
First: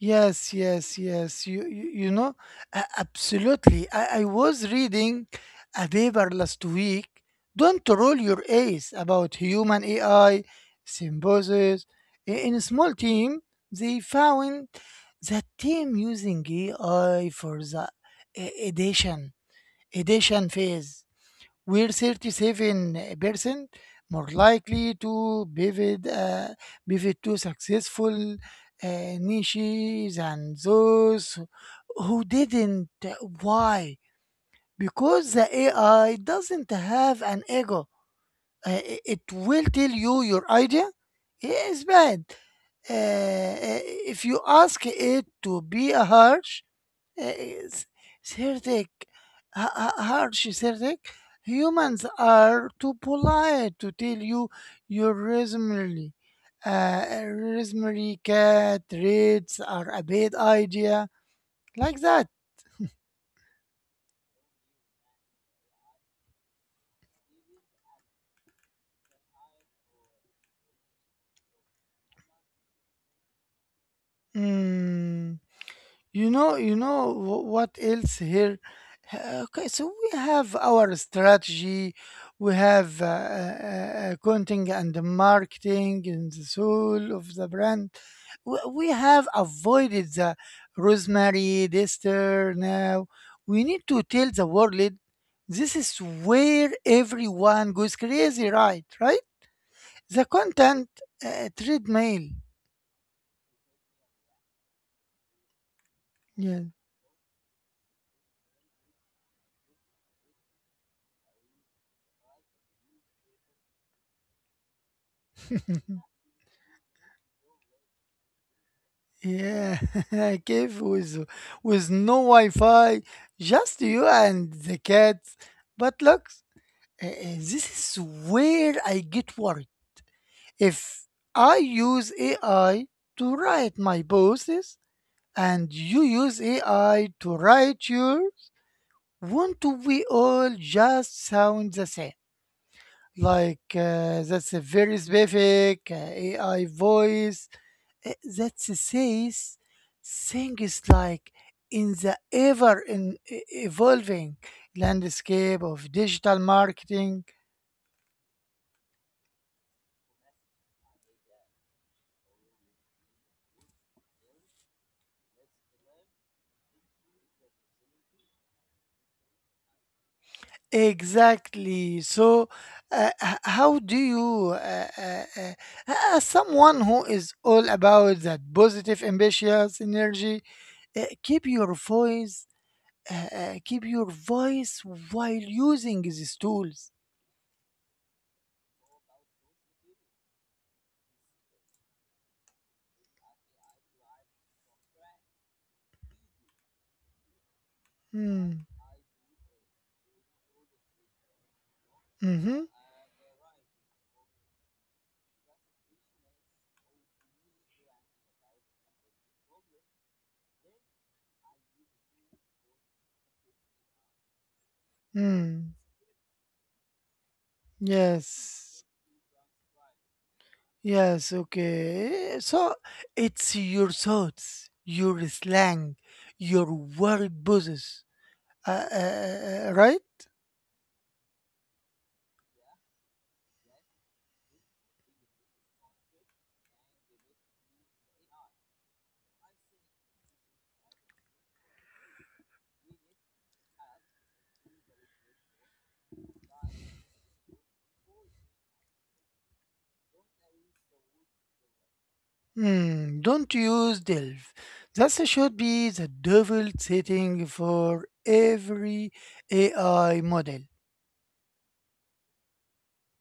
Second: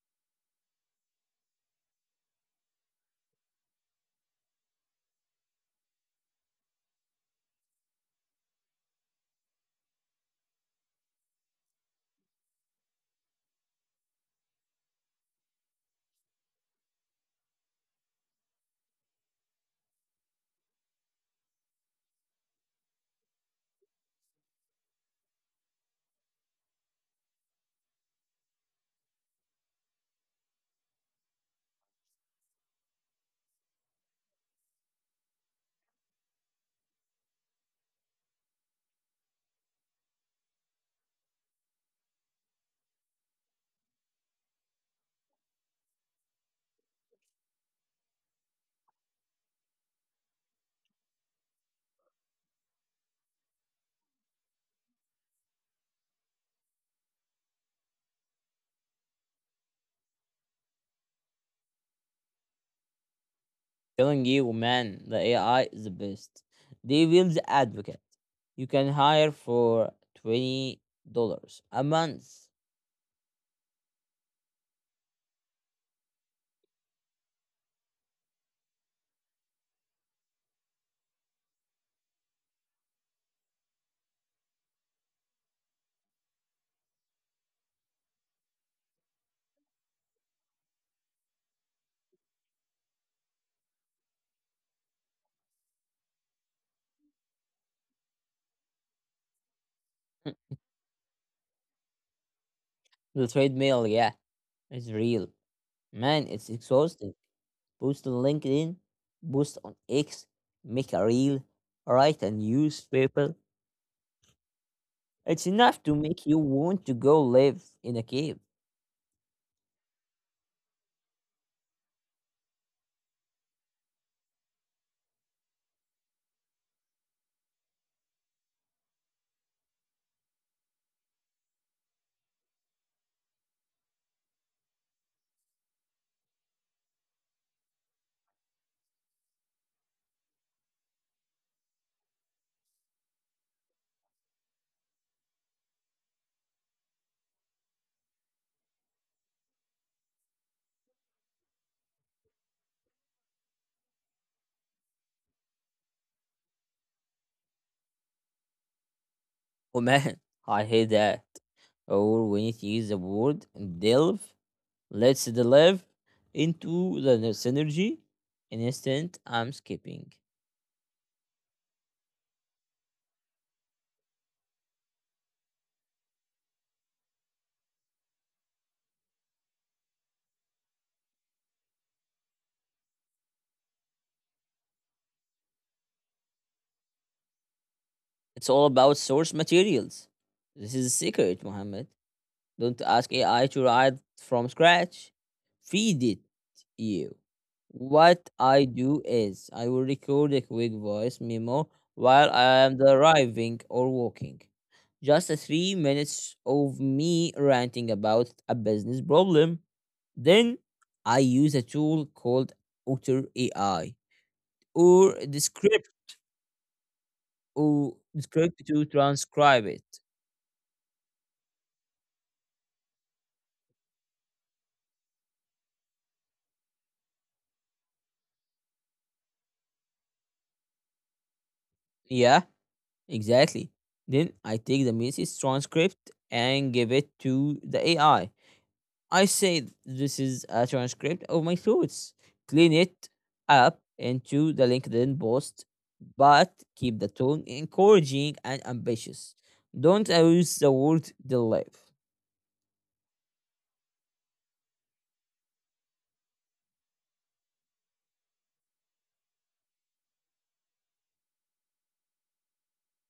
Yes, yes, yes. You know, absolutely. I was reading a paper last week. Don't roll your A's about human AI symbiosis. In a small team, they found that team using AI for the uh, edition edition phase we're 37% more likely to pivot, to successful niches and those who didn't. Why? Because the AI doesn't have an ego. It will tell you your idea is bad. Uh, uh, if you ask it to be a harsh, uh, Serdek, Serdek, humans are too polite to tell you your resume. Resume cat rates are a bad idea, like that.
Telling you, man, the AI is the best. They will the advocate. You can hire for $20 a month.
Mm. You know, what else here? Okay, so we have our strategy, we have content and the marketing and the soul of the brand. We have avoided the rosemary dester now. We need to tell the world, this is where everyone goes crazy, right? Right? The
[laughs]
content treadmill.
The treadmill, yeah, it's real. Man, it's
Yeah.
exhausting. Post on LinkedIn, post on X, make a reel, write a newspaper. It's enough to
[laughs]
make you want to go live in a cave.
Yeah, [laughs] cave with no Wi-Fi, just you and the cat. But look, uh, uh, this is where I get worried. If I use AI to write my posts and you use AI to write yours, won't we all just sound the same? Like that's a very specific AI voice that says things like, in the ever, evolving landscape of digital marketing.
Oh man, [laughs] I hate that. Or we need to use the word delve. Let's delve into the synergy. An instant, I'm skipping.
Exactly, so how do you as someone who is all about that positive ambitious energy, uh, keep your voice keep your voice while using these tools.
It's all about source materials. This is a secret, Mohammed. Don't ask AI to write from scratch. Feed it you. What
Mm.
I do is I will record a quick voice memo while I
Mm-hmm.
am driving or walking. Just a 3 minutes of me ranting about a business problem. Then I use a tool called Otter AI or the
Mm.
script
Yes.
to transcribe it.
Yes, okay. So it's your thoughts, your slang, your word poses, uh, uh, right?
Yeah. Exactly. Then I take the message transcript and give it to the AI. I say this is a transcript of my thoughts. Clean it up into the LinkedIn post, but keep the tone encouraging and ambitious. Don't use the word "delive."
Hmm, don't use delve. That should be the default setting for every AI model.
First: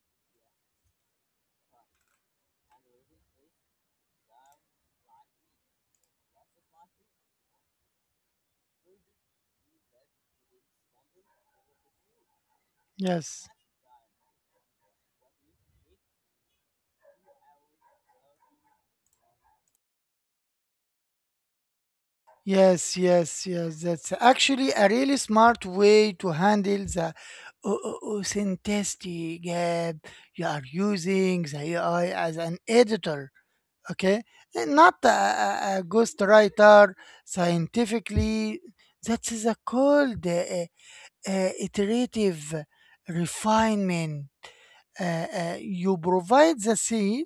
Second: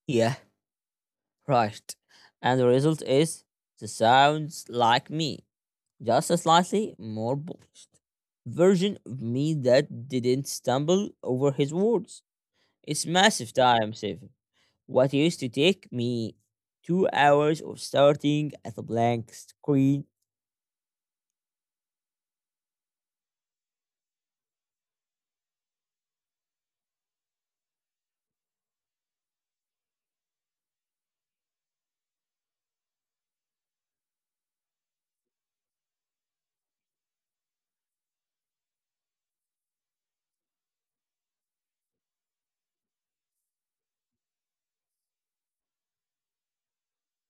Yeah, right. And the result is the sounds like me, just a slightly more polished version of me that didn't stumble over his words. It's
Yes,
massive time saving. What used to take me 2 hours of starting at a blank screen,
yes, yes, yes. That's actually a really smart way to handle the authenticity gap. You are using the AI as an editor, okay, not a, a ghostwriter. Scientifically, that is a called iterative refinement. You provide the seed,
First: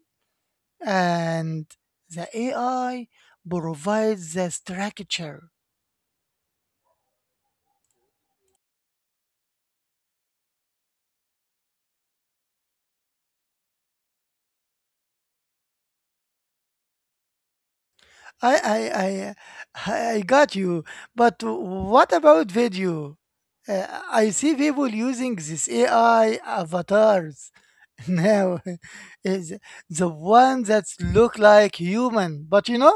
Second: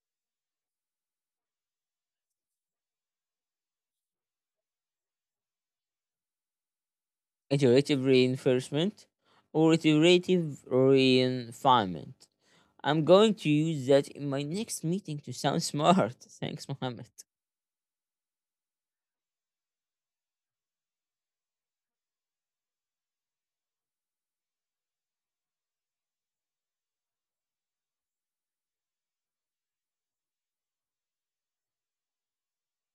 and the AI provides the structure.
iterative reinforcement, or iterative refinement. I'm going to use that in my next meeting to sound smart. [laughs] Thanks, Mohammed.
I, I i I got you, but what about video? uh, I see people using this AI avatars. No, [laughs] is the one that look like human, but you know,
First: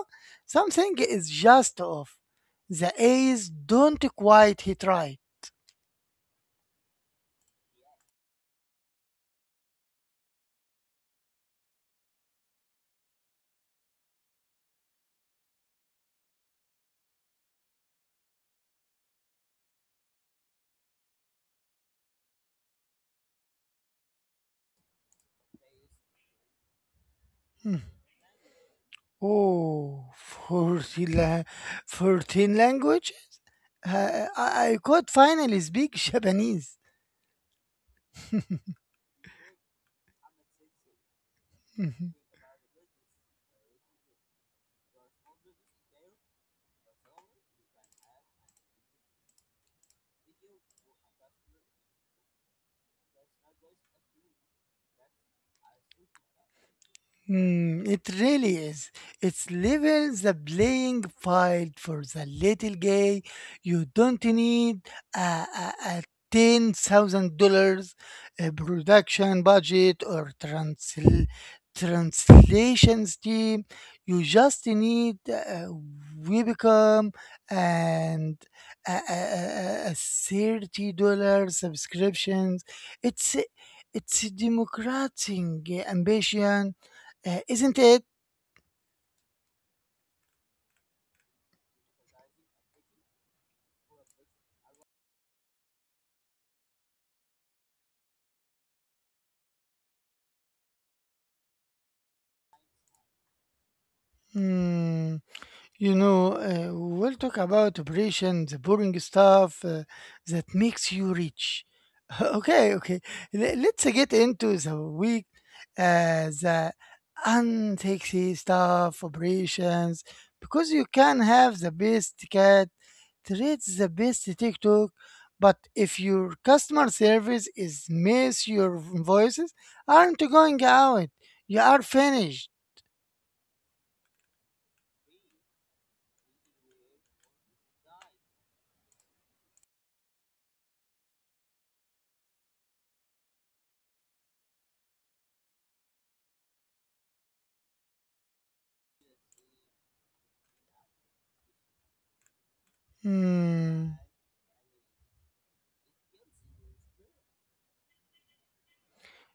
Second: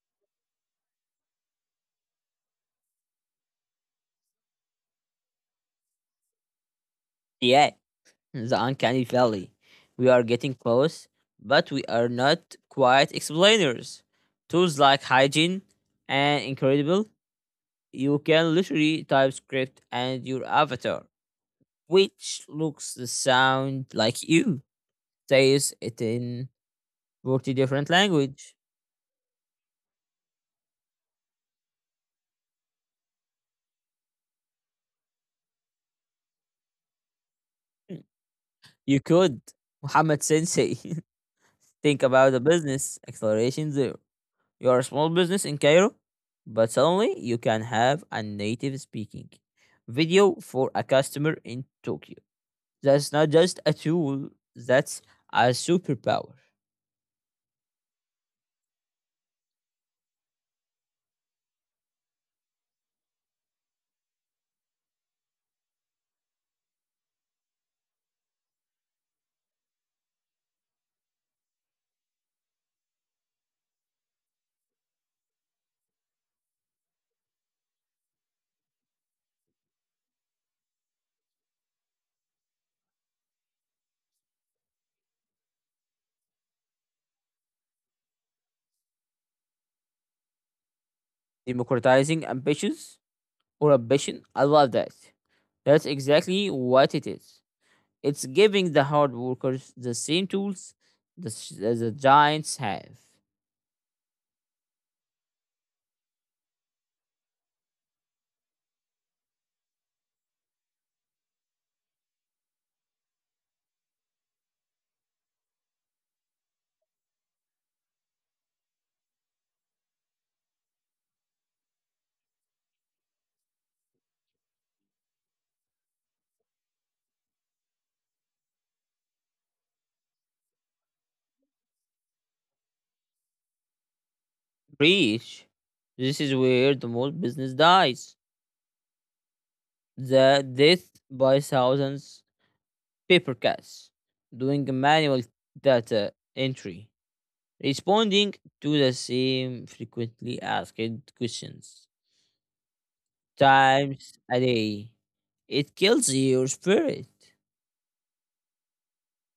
something is just off. The A's don't quite hit right.
Yeah, the uncanny valley. We are getting close, but we are not quite explainers. Tools like hygiene and incredible, you can literally type script and your avatar, which looks the sound like you, says it in 40
Hmm.
different language.
Oh, forty la- 14 languages? I could finally speak Japanese.
Hmm. You could, Muhammad Sensei, [laughs] think
[laughs]
about a business acceleration zero. You are a small business in Cairo, but suddenly you can have a native speaking video for a customer in Tokyo. That's not just a tool, that's a superpower.
Mm, it really is. It's levels the playing field for the little guy. You don't need a, a $10,000 production budget or translations team. You just need we become and a, a, a $30 subscriptions. It's it's democratic ambition, isn't it?
Democratizing ambitions or ambition, I love that. That's exactly what it is. It's giving the hard workers the same tools as the giants have.
Mm, you know, we'll talk about operation, the boring stuff that makes you rich. [laughs] Okay, okay. Let's get into the week, the unsexy stuff, operations, because you can have the best cat, trades the best TikTok, but if your customer service is miss, your voices aren't going out. You are finished.
Preach. This is where the most business dies. The death by thousands paper cuts, doing manual data entry, responding to the same frequently asked questions
Hmm.
times a day. It kills your spirit.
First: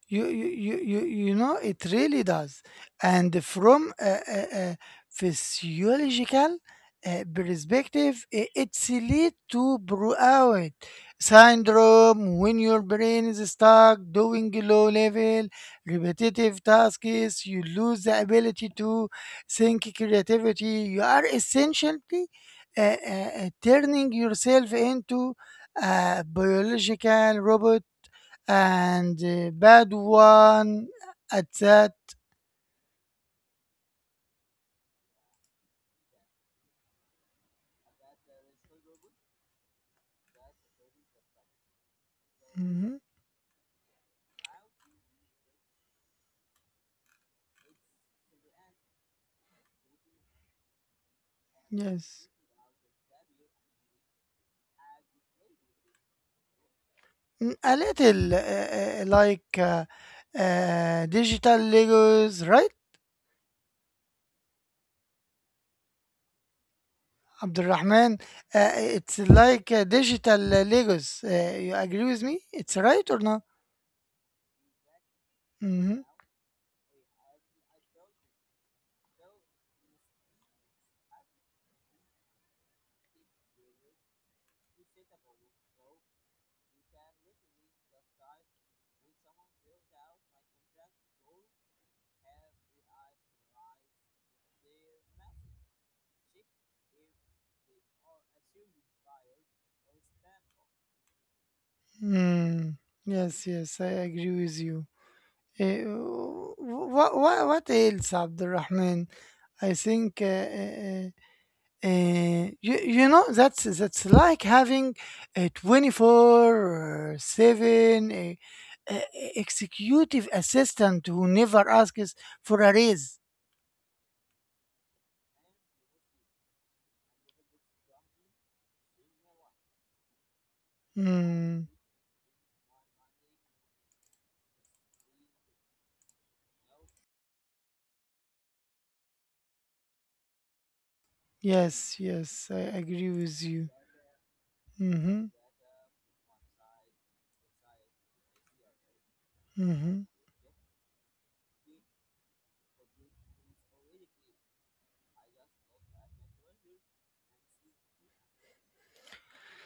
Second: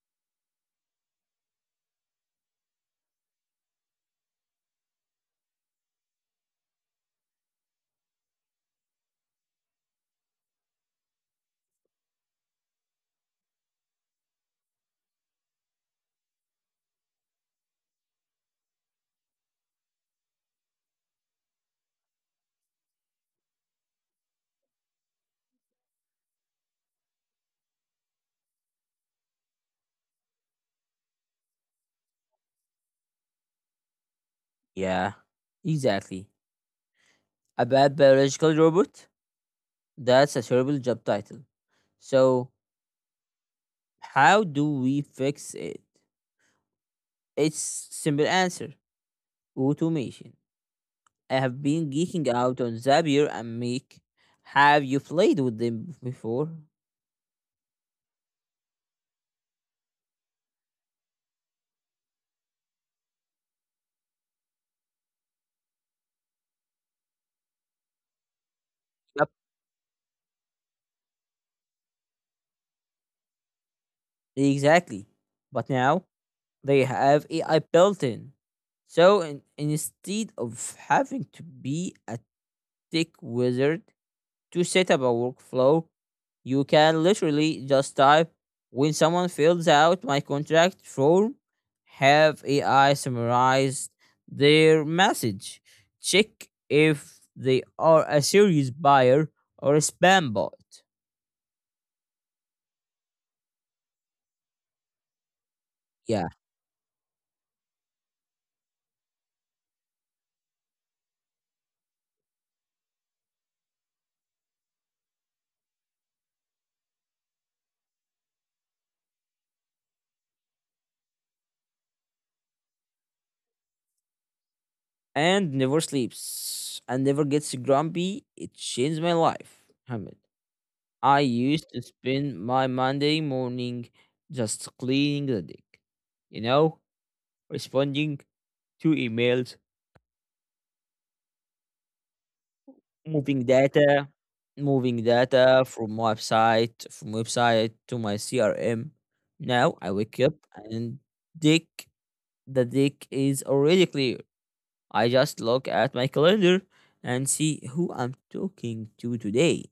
You know it really does, and from a physiological perspective, it's lead to burnout syndrome. When your brain is stuck doing low level repetitive tasks, you lose the ability to think creativity. You are essentially uh, turning yourself into a biological robot, and bad one at that.
Yeah, exactly. A bad biological robot. That's a terrible job title. So,
Mhm.
how do we fix it? It's simple answer. Automation. I have been geeking
Yes.
out on Zapier and Make. Have you played with them before?
Mm, a little like digital Legos, right? Abdurrahman, it's
Yep.
like digital Legos. You agree with me? It's right or not?
Exactly. But now
Mm-hmm.
they have AI built in. So instead of having to be a tech wizard, to set up a workflow, you can literally just type when someone fills out my contract form, have AI summarize their message, check if they are a serious buyer or a spam bot.
Mm. Yes, yes, I agree with you.
Yeah,
What, what else, Abdurrahman? I think. Uh, uh, you, you know that's like having a 24/7 executive assistant who never asks for a raise.
and never sleeps and never gets grumpy. It changed my life, Hamid. I used
Mm,
to spend my Monday morning just cleaning the deck, you know, responding 2 emails,
yes, yes, I agree
moving
with you.
data, moving
Mm-hmm.
data from website to my CRM. Now I
Mm-hmm.
wake up and dick dick is already clear. I just look at my calendar and see who I'm talking to today.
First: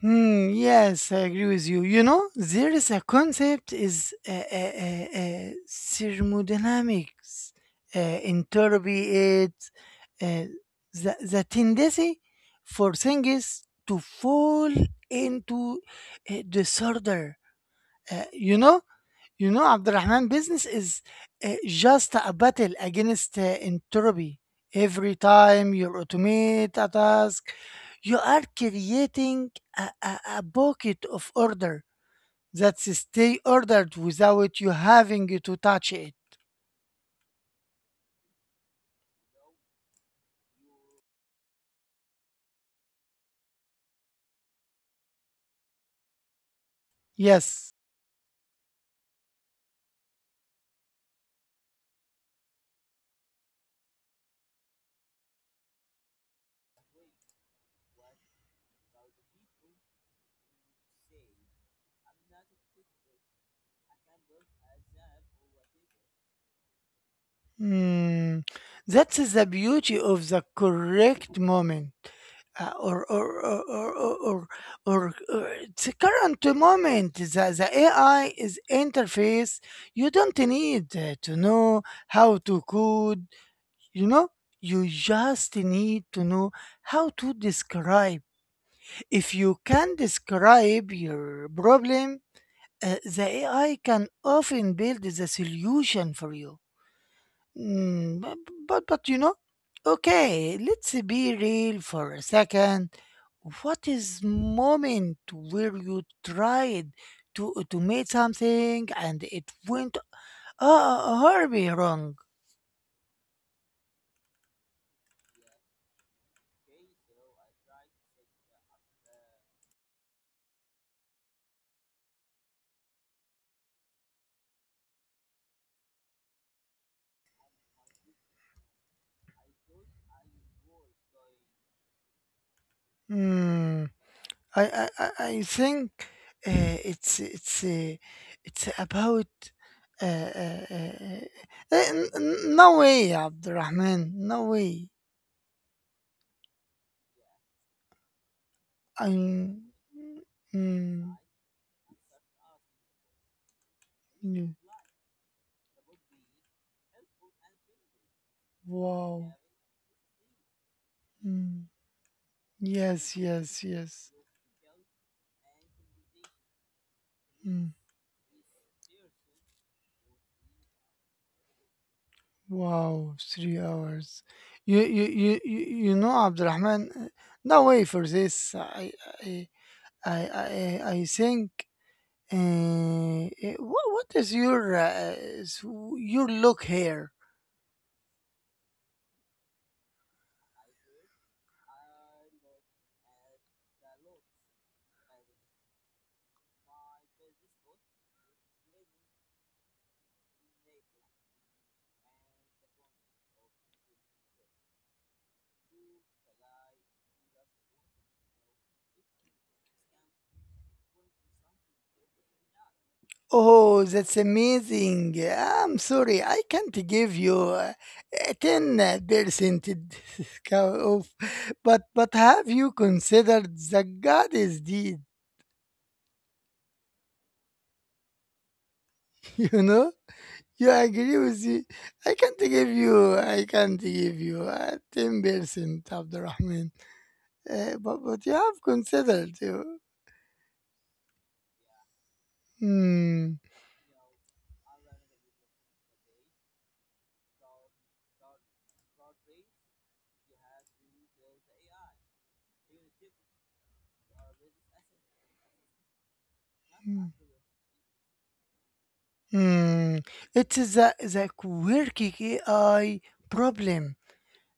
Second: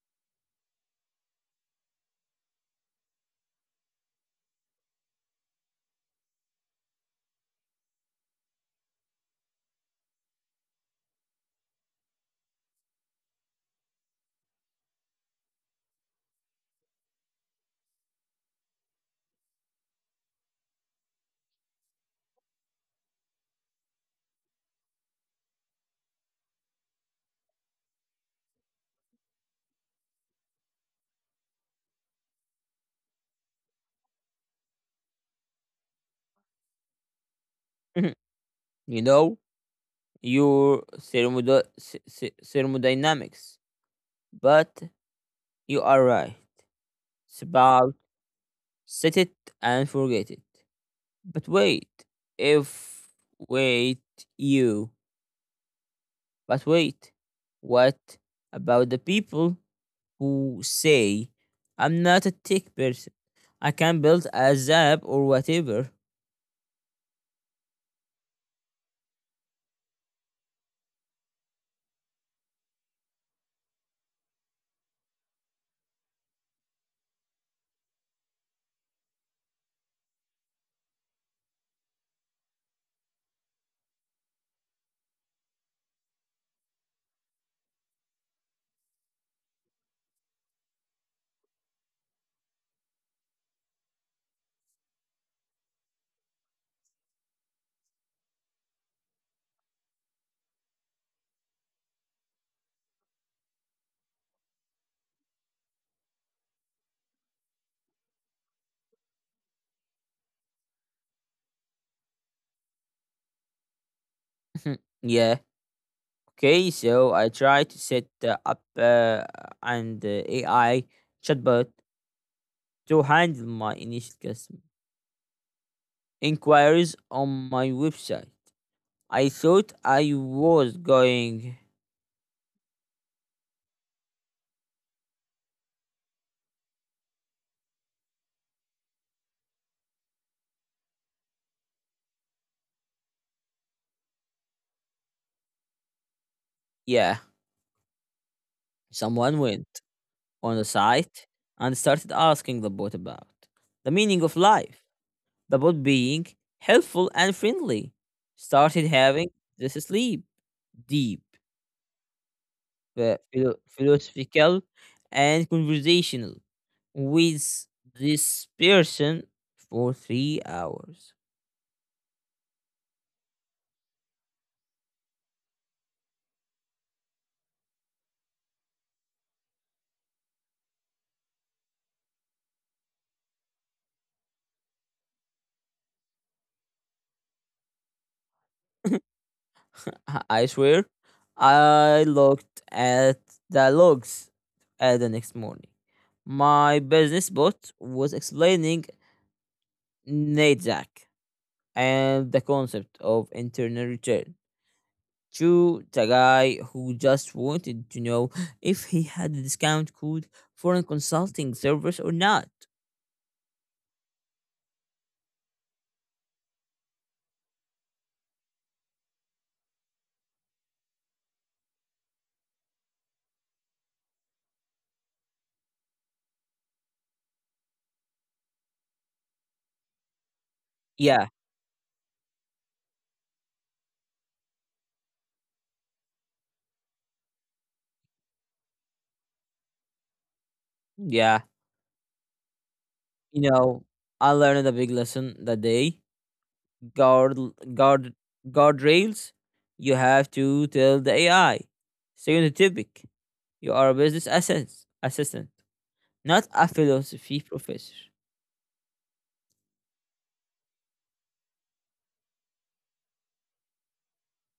Hmm, yes, I agree with you. You know, there is a concept is thermodynamics in therapy. It's uh, the tendency for things to fall into disorder. Uh, you know, you know, Abdurrahman, business is just a battle against entropy. Every time you automate a task, you are creating a bucket of order that stay ordered without you having to touch it.
Mhm. You know your thermodynamics, but you are right. It's
Yes.
about set it and forget it. But wait, if wait you But wait, what about the people who say, I'm not a tech person, I can build a app or whatever?
Mm, that's the beauty of the correct moment, uh, or, or, or, or, or, or, or the current moment. The AI is interface. You don't need to know how to code. You know, you just need to know how to describe. If you can describe your problem, the AI can often build the solution for you. Mm, but, but you know, okay, let's be real for a second. What is moment where you tried to automate something and it went horribly wrong?
[laughs] Yeah, okay, so I tried to set up an AI chatbot to handle my initial customer inquiries on my website. I thought I was going,
Mm, I think it's it's about. Uh, uh, uh, no way, Abdurrahman. No way.
yeah, someone
I'm.
went on the
Mm,
site and started asking the bot about the meaning of
no.
life about being helpful and friendly, started having
Wow.
this sleep deep,
Mm. Yes, yes, yes.
philosophical, and conversational with
Mm.
this person for 3 hours.
Wow, 3 hours. You know, Abdurrahman, no way for this. I, I think. What is your, your look here?
[laughs] [laughs] I swear, I looked at the logs at the next morning. My business bot was explaining NADAC and the concept of internal return to the guy who just wanted to know if he had a discount code for a consulting service or not.
Oh, that's amazing. I'm sorry, I can't give you a 10% discount off, but have you considered the goddess deed? [laughs] You know? You agree
Yeah,
with me? I can't give you 10%, Abdurrahman. But you have considered. You.
yeah.
Hmm.
You know, I learned a big lesson that day. guard guard guardrails, you have to tell the AI. Stay the topic. You are a business assistant, not a
Hmm.
philosophy professor.
Hmm. It's the quirky AI problem.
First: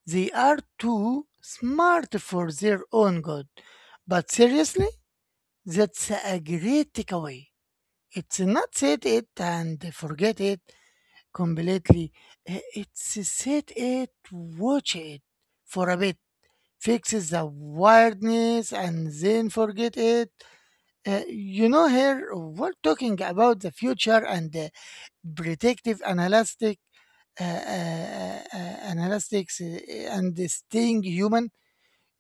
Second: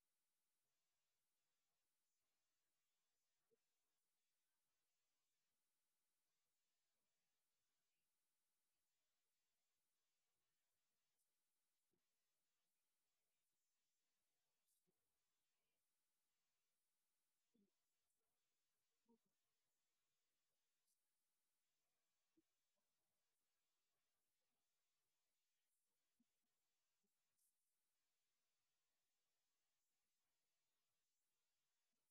They are too smart for their own good. But seriously, that's a great takeaway. It's not set it and forget it completely. It's set it, watch it for a bit, fixes the weirdness, and then forget it. You know, here we're talking about the future and the predictive analytic, analytics, and staying human.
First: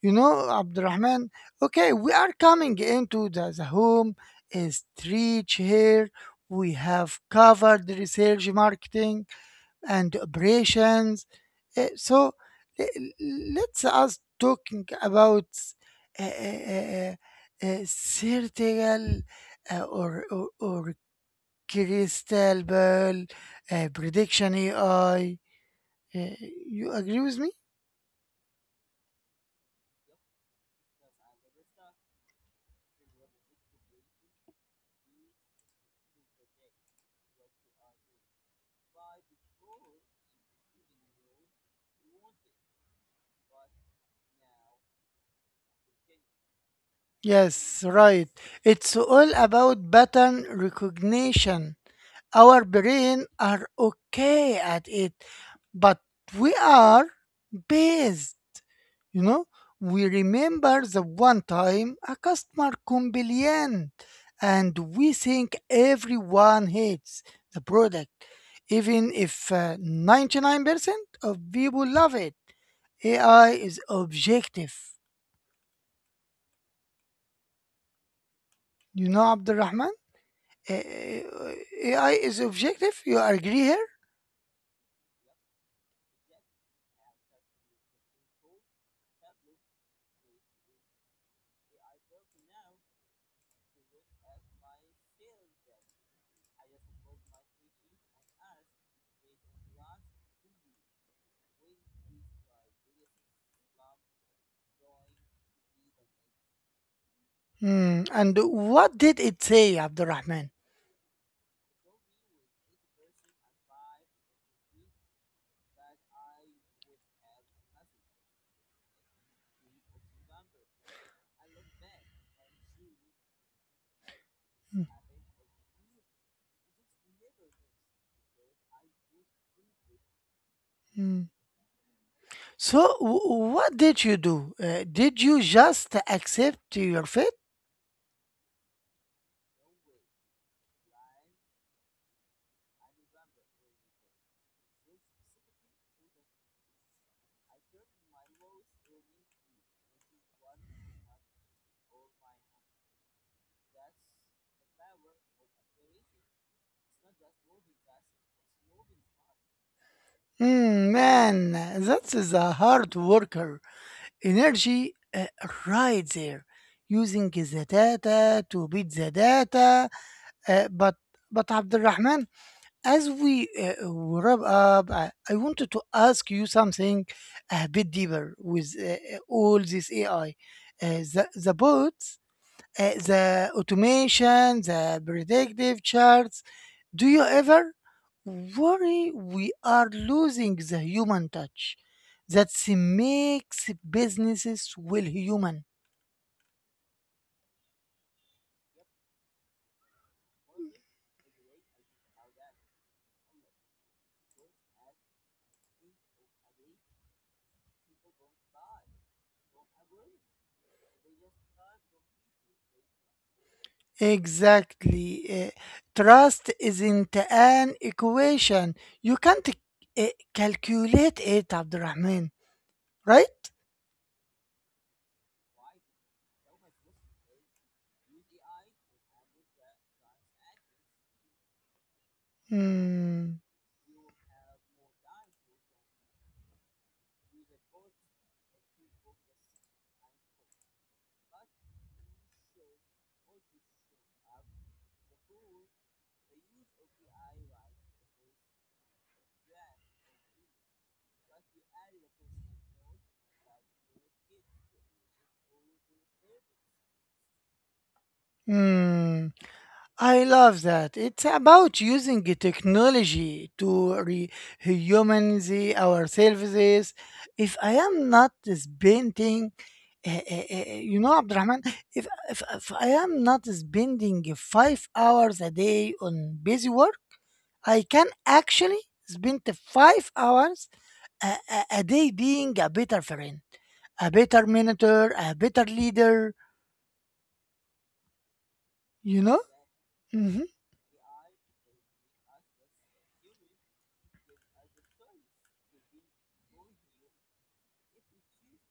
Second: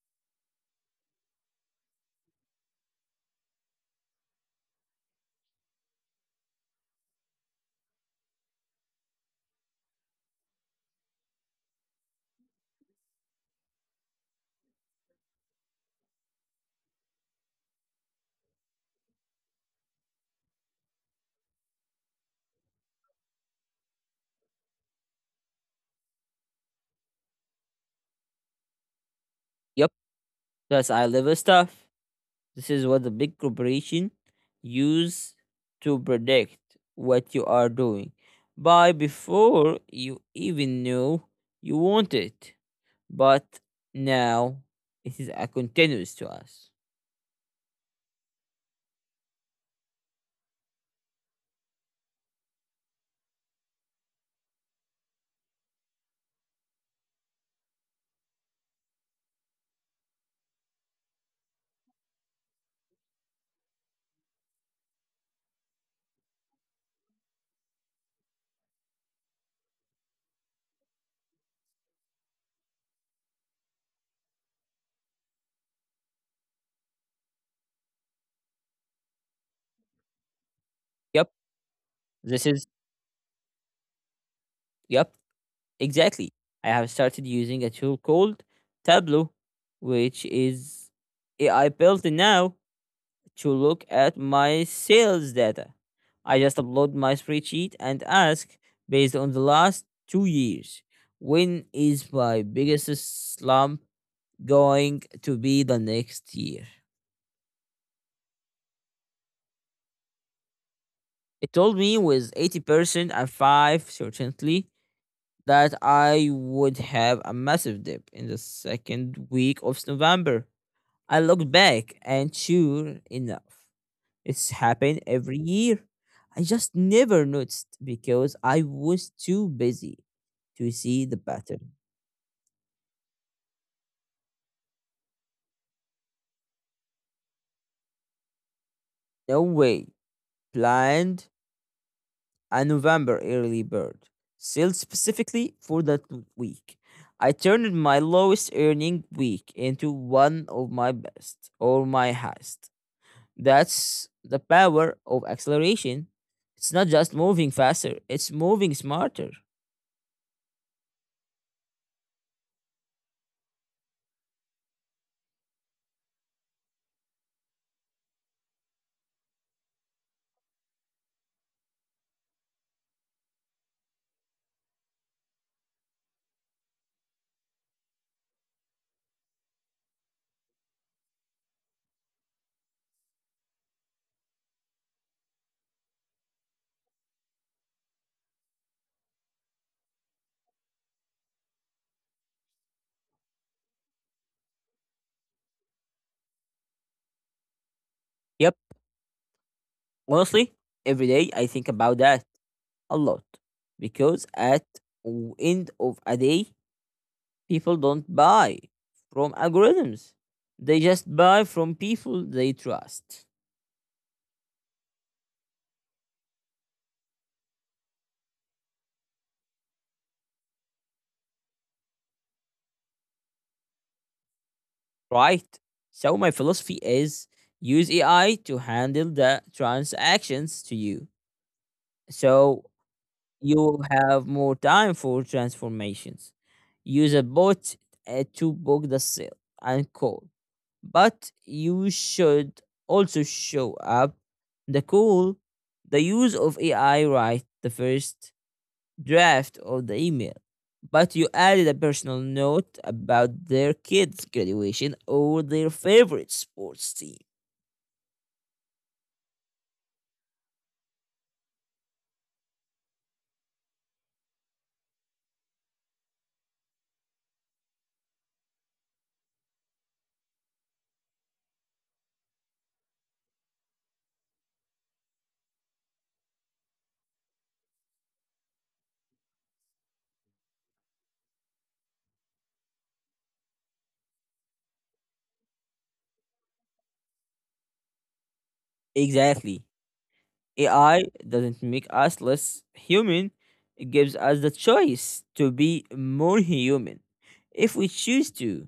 You know, Abdurrahman, okay, we are coming into the home stretch here. We have covered the research, marketing, and operations. So let's us talking about uh, uh, uh, certain, or crystal ball, prediction AI. Uh, you agree with me?
Yep, that's eye level stuff. This is what the big corporation use to predict what you are doing. By before you even knew you want it. But now it is a continuous to us.
Yes, right. It's all about pattern recognition. Our brain are okay at it, but we are based, you know. We remember the one time a customer complained and we think everyone hates the product, even if 99% of people love it. AI is objective. You know, Abdurrahman? Uh,
Yep,
AI is
this is
objective, you agree here?
yep, exactly. I have started using a tool called Tableau, which is AI built now to look at my sales data. I just upload my spreadsheet and ask based on the last 2 years, when is my biggest slump going to be the next year?
Hmm, and what did it say, Abdurrahman?
It told me with 80% and 5 certainty that I would have a massive dip in the second week of November. I look back and sure enough, it's happened every year. I just never noticed because I was too busy to see
Hmm.
the pattern.
So, what did you do? Did you just accept your fate?
No way. Planned a November early bird sale specifically for that week. I turned my lowest earning week into one of my best or my highest. That's the power of acceleration. It's not just moving faster, it's moving smarter.
Hmm, man, that is a hard worker. Energy right there, using the data to beat the data. But but Abdulrahman, as we wrap up, I wanted to ask you something a bit deeper with all this AI, the bots, the automation, the predictive charts. Do you ever worry we are losing the human touch that makes businesses well human?
Yep. Honestly, every day I think about that a lot because at end of a day, people don't buy from algorithms. They just buy from people they trust,
Exactly. Trust isn't an equation. You can't calculate it, Abdurrahman, right?
right? So my philosophy is use AI to handle the transactions to you. So
Hmm.
you have more time for transformations. Use a bot to book the sale and call. But you should also show up the call, the use of AI write the first draft of the email. But you added a personal note about their kids' graduation or their favorite sports team.
Hmm. I love that. It's about using the technology to humanize our services. If I am not spending, painting, you know, Abdurrahman, if I am not spending 5 hours a day on busy work, I can actually spend 5 hours a day being a better friend, a better mentor, a better leader, you know?
Exactly.
Mm-hmm.
AI doesn't make us less human, it gives us the choice to be more human if we choose to.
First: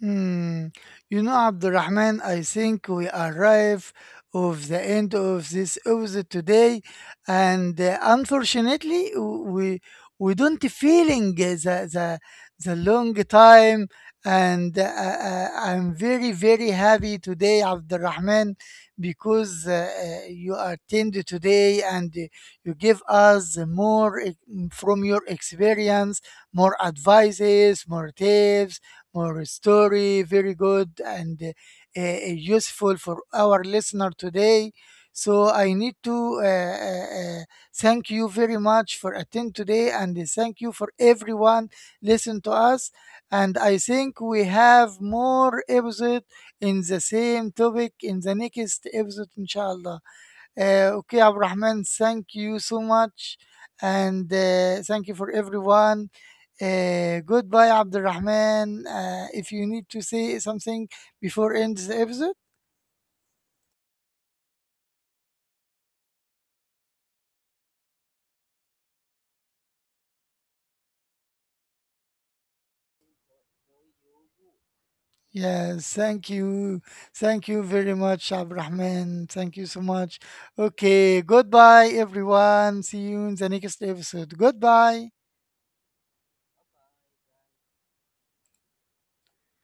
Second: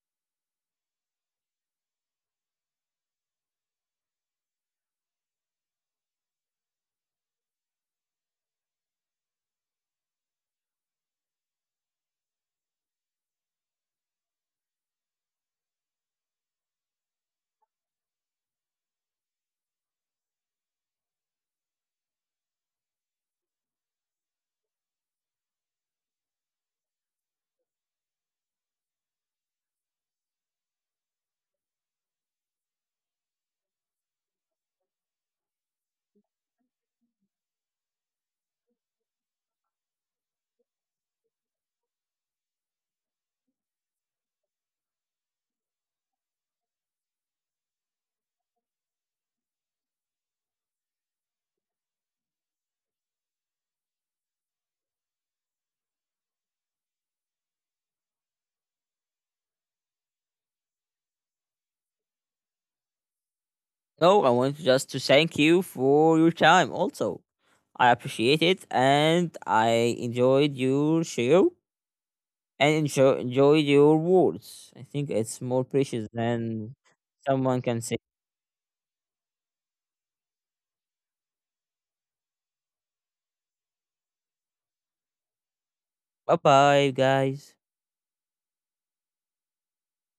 Hmm. You know, Abdurrahman, I think we arrive of the end of this episode today, and unfortunately, we don't feeling the long time, and I'm very, very happy today, Abdurrahman, because you attended today, and you give us more from your experience, more advices, more tips, more story, very good, and useful for our listener today. So I need to thank you very much for attend today, and thank you for everyone listen to us. And I think we have more episode in the same topic in the next episode, inshallah. Okay, Abrahman, thank you so much. And thank you for everyone. Goodbye, Abdurrahman. If you need to say something before end the episode,
So I want just to thank you for your time also. I appreciate it and I enjoyed your show and enjoyed your words. I think it's more
yes,
precious
thank
than
you. Thank
someone
you
can
very
say.
much, Abdurrahman. Thank you so much. Okay, goodbye, everyone. See you in the next episode. Goodbye.
Bye bye, guys.